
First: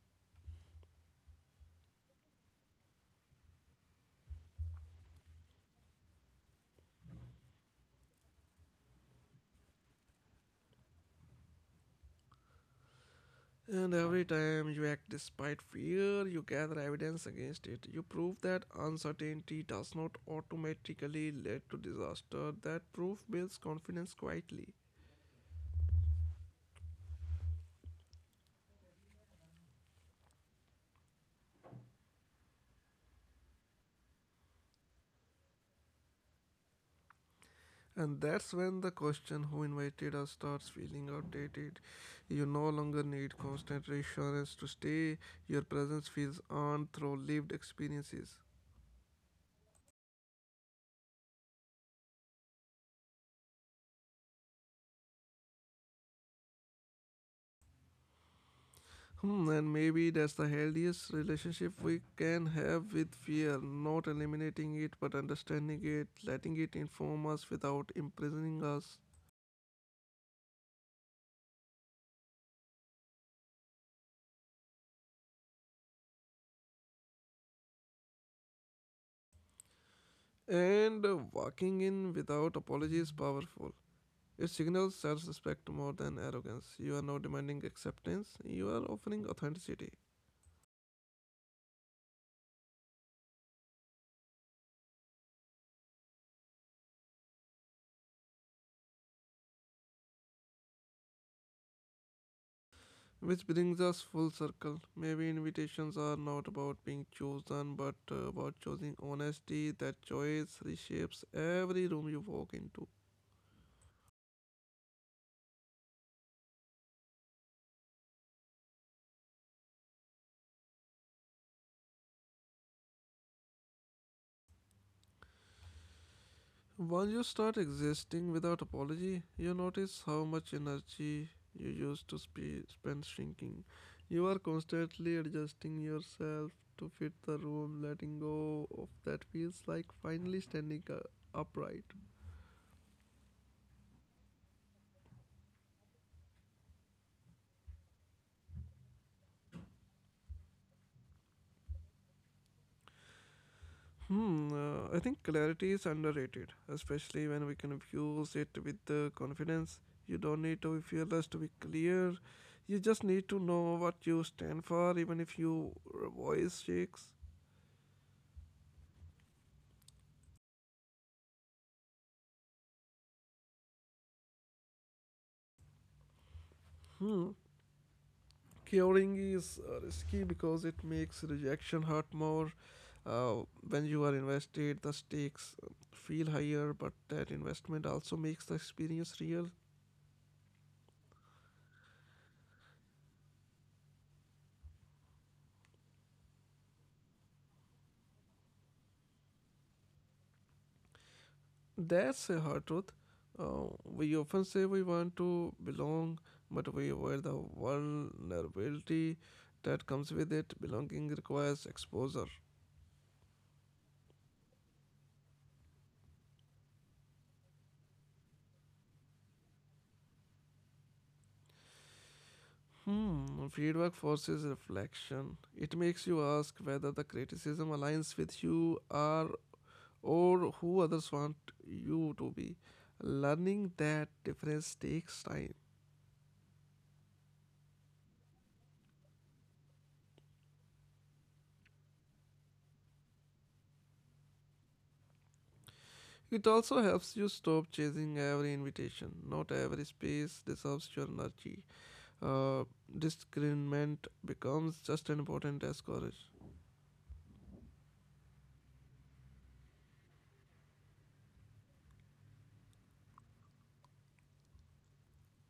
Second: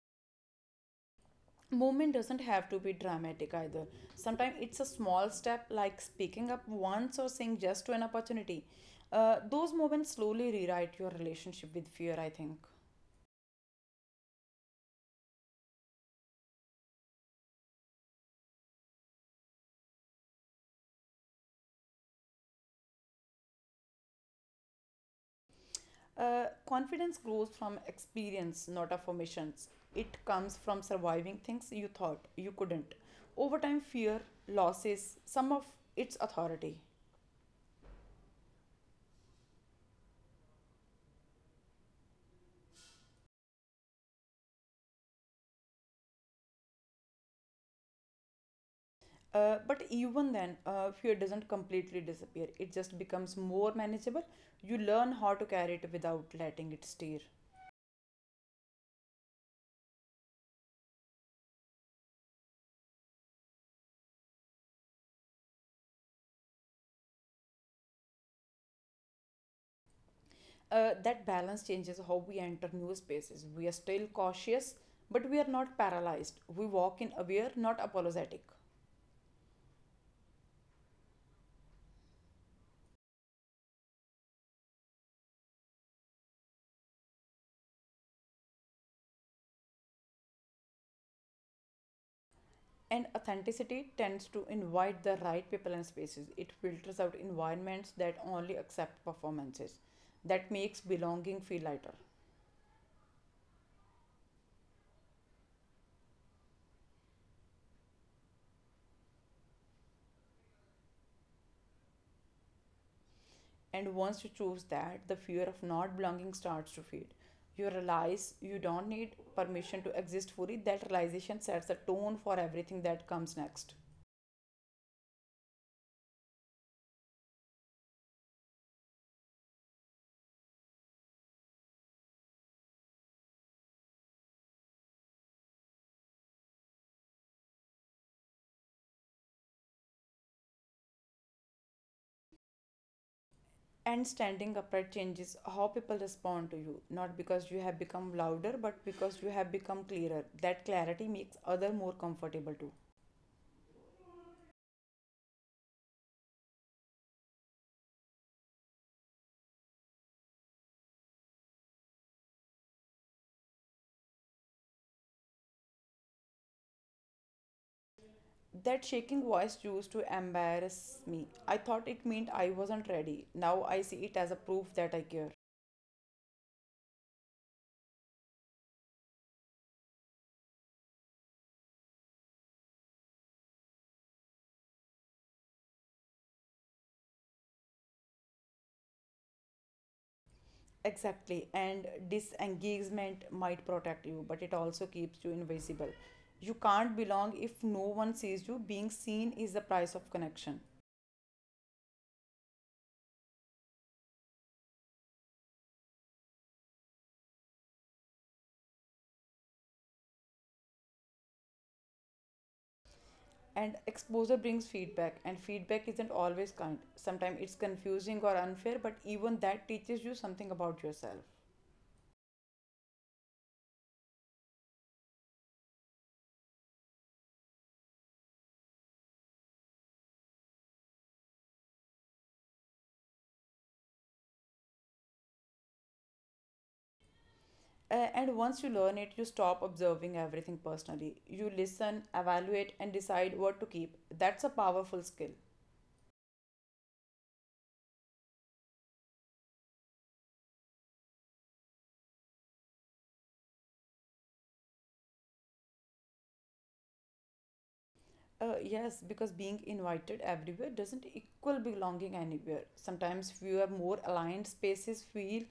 Speaker 2: Movement doesn't have to be dramatic either. Sometimes it's a small step like speaking up once or saying yes to an opportunity. Those moments slowly rewrite your relationship with fear, I think.
Speaker 1: And every time you act despite fear, you gather evidence against it. You prove that uncertainty does not automatically lead to disaster. That proof builds confidence quietly.
Speaker 2: Confidence grows from experience, not affirmations. It comes from surviving things you thought you couldn't. Over time, fear loses some of its authority.
Speaker 1: And that's when the question who invited us starts feeling outdated. You no longer need constant reassurance to stay. Your presence feels earned through lived experiences.
Speaker 2: But even then, fear doesn't completely disappear. It just becomes more manageable. You learn how to carry it without letting it steer.
Speaker 1: Hmm, and maybe that's the healthiest relationship we can have with fear, not eliminating it but understanding it, letting it inform us without imprisoning us.
Speaker 2: That balance changes how we enter new spaces. We are still cautious, but we are not paralyzed. We walk in aware, not apologetic.
Speaker 1: And walking in without apology is powerful. It signals self respect more than arrogance. You are not demanding acceptance, you are offering authenticity.
Speaker 2: And authenticity tends to invite the right people and spaces. It filters out environments that only accept performances. That makes belonging feel lighter.
Speaker 1: Which brings us full circle. Maybe invitations are not about being chosen, but about choosing honesty. That choice reshapes every room you walk into.
Speaker 2: And once you choose that, the fear of not belonging starts to fade. You realize you don't need permission to exist fully. That realization sets the tone for everything that comes next.
Speaker 1: Once you start existing without apology, you notice how much energy you used to spend shrinking. You are constantly adjusting yourself to fit the room, letting go of that feels like finally standing upright.
Speaker 2: And standing upright changes how people respond to you, not because you have become louder, but because you have become clearer. That clarity makes other more comfortable too.
Speaker 1: Hmm, I think clarity is underrated, especially when we confuse it with the confidence. You don't need to be fearless to be clear. You just need to know what you stand for, even if your voice shakes.
Speaker 2: That shaking voice used to embarrass me. I thought it meant I wasn't ready. Now I see it as a proof that I care.
Speaker 1: Curing is risky because it makes rejection hurt more. Uh, when you are invested, the stakes feel higher, but that investment also makes the experience real.
Speaker 2: Exactly, and disengagement might protect you, but it also keeps you invisible. You can't belong if no one sees you. Being seen is the price of connection.
Speaker 1: That's a hard truth. We often say we want to belong, but we avoid the vulnerability that comes with it. Belonging requires exposure.
Speaker 2: And exposure brings feedback, and feedback isn't always kind. Sometimes it's confusing or unfair, but even that teaches you something about yourself.
Speaker 1: Hmm, feedback forces reflection. It makes you ask whether the criticism aligns with you or who others want you to be. Learning that difference takes time.
Speaker 2: And once you learn it, you stop observing everything personally. You listen, evaluate, and decide what to keep. That's a powerful skill.
Speaker 1: It also helps you stop chasing every invitation. Not every space deserves your energy. Uh, discernment becomes just as important as courage.
Speaker 2: Yes, because being invited everywhere doesn't equal belonging anywhere. Sometimes fewer, more aligned spaces feel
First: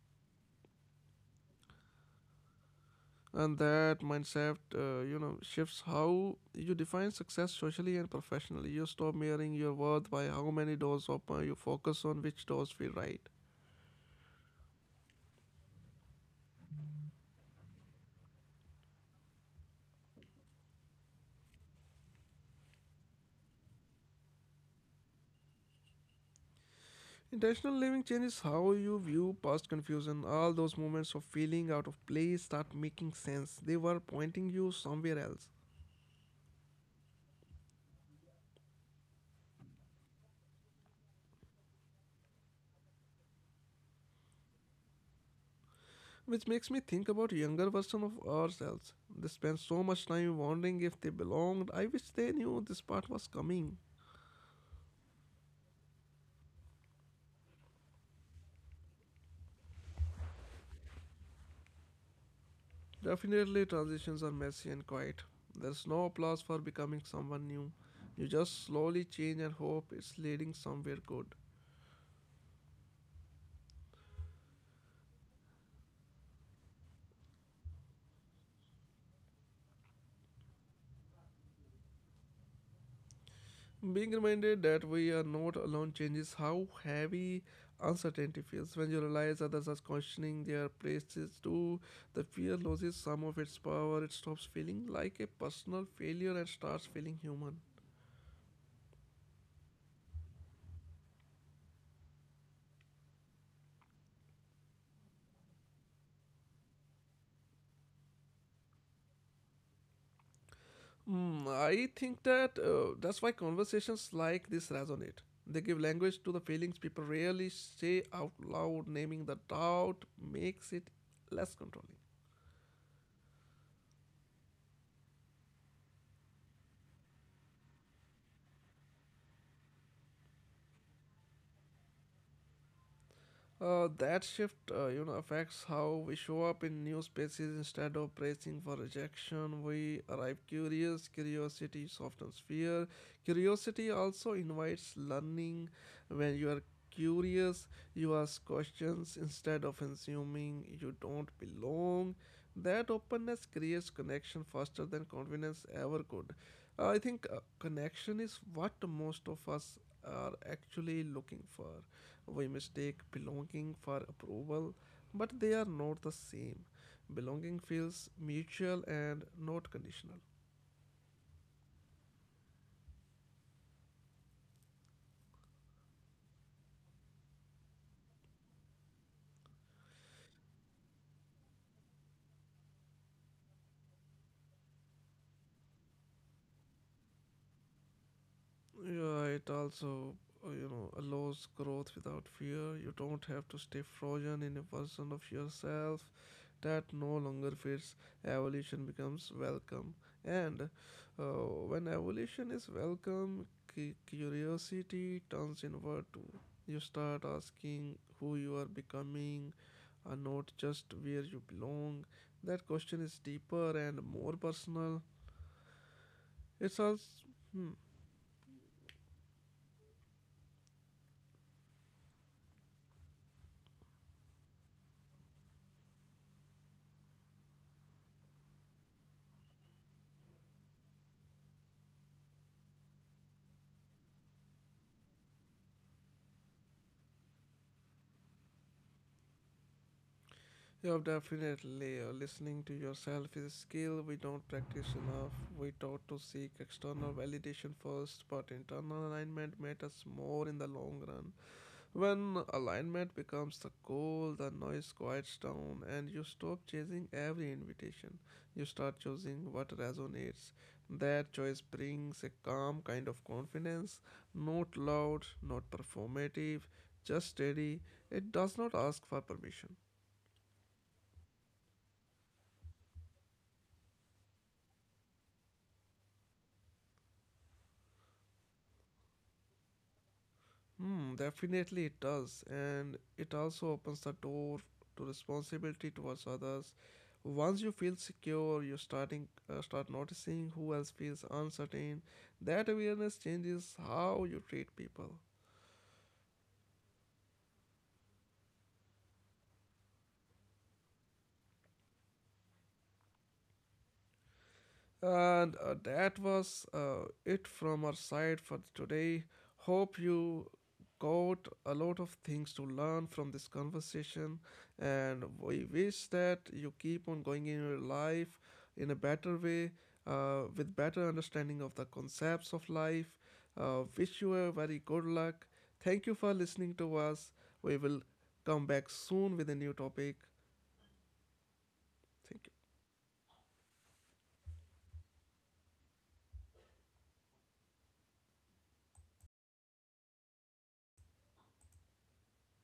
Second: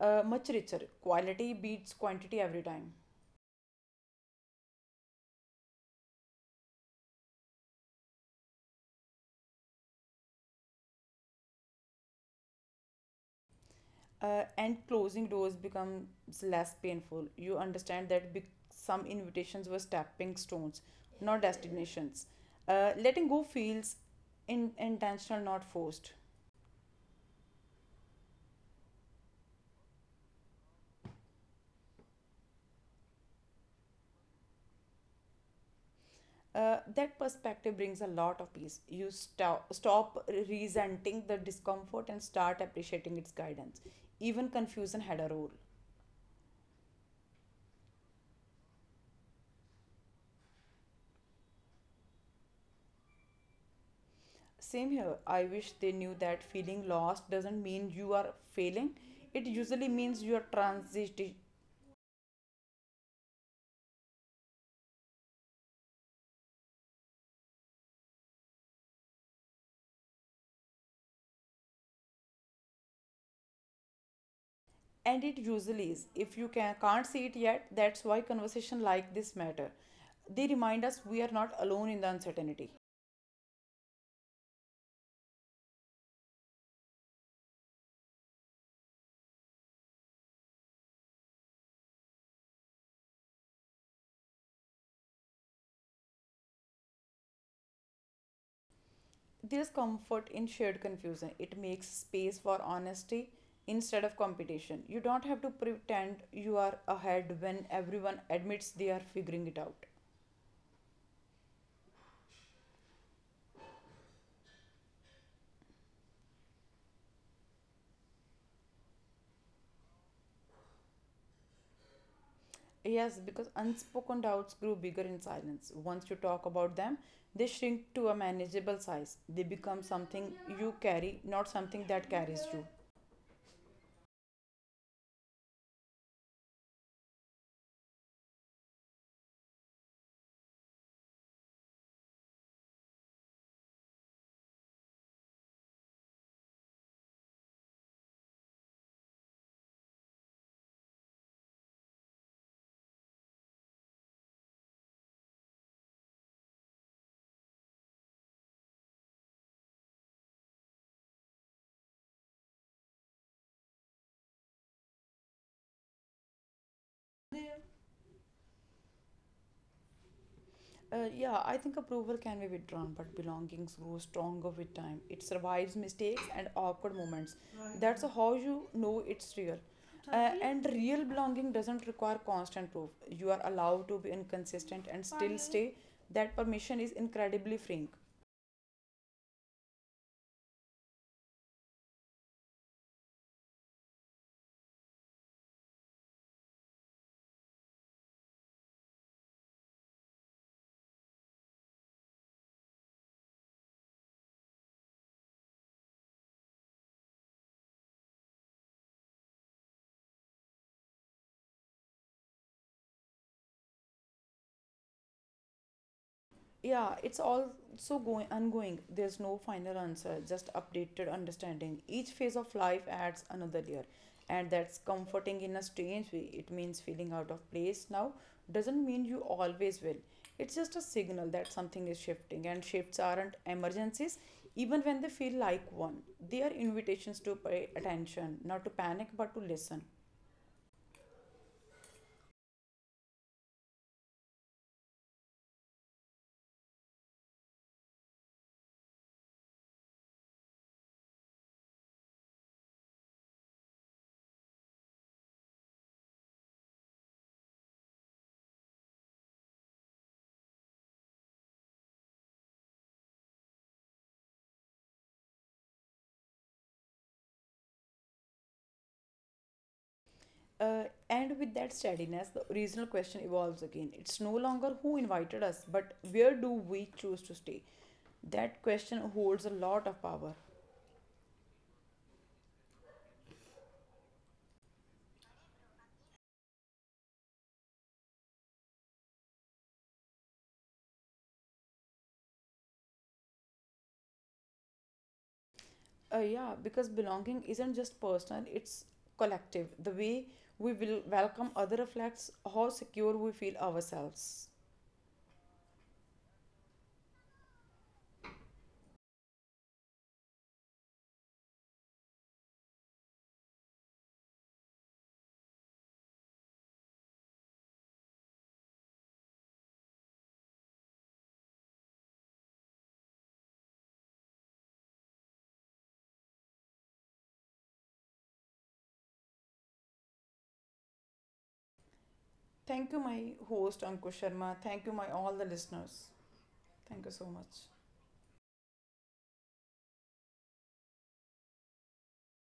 Speaker 2: much richer. Quality beats quantity every time.
Speaker 1: And that mindset, shifts how you define success socially and professionally. You stop measuring your worth by how many doors open. You focus on which doors feel right.
Speaker 2: And closing doors becomes less painful. You understand that some invitations were stepping stones, not destinations. Letting go feels intentional, not forced.
Speaker 1: Intentional living changes how you view past confusion. All those moments of feeling out of place start making sense. They were pointing you somewhere else.
Speaker 2: That perspective brings a lot of peace. You stop resenting the discomfort and start appreciating its guidance. Even confusion had a role.
Speaker 1: Which makes me think about younger version of ourselves. They spend so much time wondering if they belonged. I wish they knew this part was coming.
Speaker 2: Same here. I wish they knew that feeling lost doesn't mean you are failing. It usually means you are transiting.
Speaker 1: Definitely, transitions are messy and quiet. There's no applause for becoming someone new. You just slowly change and hope it's leading somewhere good.
Speaker 2: And it usually is if you can't see it yet. That's why conversation like this matter. They remind us we are not alone in the uncertainty.
Speaker 1: Being reminded that we are not alone changes how heavy uncertainty feels. When you realize others are questioning their places too, the fear loses some of its power. It stops feeling like a personal failure and starts feeling human.
Speaker 2: There's comfort in shared confusion. It makes space for honesty instead of competition. You don't have to pretend you are ahead when everyone admits they are figuring it out.
Speaker 1: Hmm, I think that that's why conversations like this resonate. They give language to the feelings people rarely say out loud. Naming the doubt makes it less controlling.
Speaker 2: Yes, because unspoken doubts grow bigger in silence. Once you talk about them, they shrink to a manageable size. They become something you carry, not something that carries you.
Speaker 1: That shift, affects how we show up in new spaces. Instead of bracing for rejection, we arrive curious. Curiosity softens fear. Curiosity also invites learning. When you are curious, you ask questions instead of assuming you don't belong. That openness creates connection faster than confidence ever could. I think connection is what most of us are actually looking for. We mistake belonging for approval, but they are not the same. Belonging feels mutual and not conditional.
Speaker 2: Yeah, I think approval can be withdrawn, but belongings grows stronger with time. It survives mistakes and awkward moments. Right. That's how you know it's real. Totally. And real belonging doesn't require constant proof. You are allowed to be inconsistent and still stay. That permission is incredibly freeing.
Speaker 1: Yeah, it also, allows growth without fear. You don't have to stay frozen in a version of yourself that no longer fits. Evolution becomes welcome. And uh, when evolution is welcome, curiosity turns inward too. You start asking who you are becoming, and not just where you belong. That question is deeper and more personal. It's
Speaker 2: Yeah,
Speaker 1: also.
Speaker 2: it's also going ongoing. There's no final answer, just updated understanding. Each phase of life adds another layer, and that's comforting in a strange way. It means feeling out of place now doesn't mean you always will. It's just a signal that something is shifting, and shifts aren't emergencies, even when they feel like one. They are invitations to pay attention, not to panic, but to listen.
Speaker 1: Yeah, definitely. Listening to yourself is a skill we don't practice enough. We taught to seek external validation first, but internal alignment matters more in the long run. When alignment becomes the goal, the noise quiets down, and you stop chasing every invitation. You start choosing what resonates. That choice brings a calm kind of confidence, not loud, not performative, just steady. It does not ask for permission.
Speaker 2: Uh, and with that steadiness, the original question evolves again. It's no longer who invited us, but where do we choose to stay? That question holds a lot of power.
Speaker 1: Hmm, definitely it does, and it also opens the door to responsibility towards others. Once you feel secure, you start noticing who else feels uncertain. That awareness changes how you treat people.
Speaker 2: Yeah, because belonging isn't just personal, it's collective. The way we will welcome other reflects how secure we feel ourselves.
Speaker 1: And that was it from our side for today. Hope you got a lot of things to learn from this conversation. And we wish that you keep on going in your life in a better way, with better understanding of the concepts of life. Wish you a very good luck. Thank you for listening to us. We will come back soon with a new topic. Thank you.
Speaker 2: Thank you, my host Ankush Sharma. Thank you, my all the listeners. Thank you so much.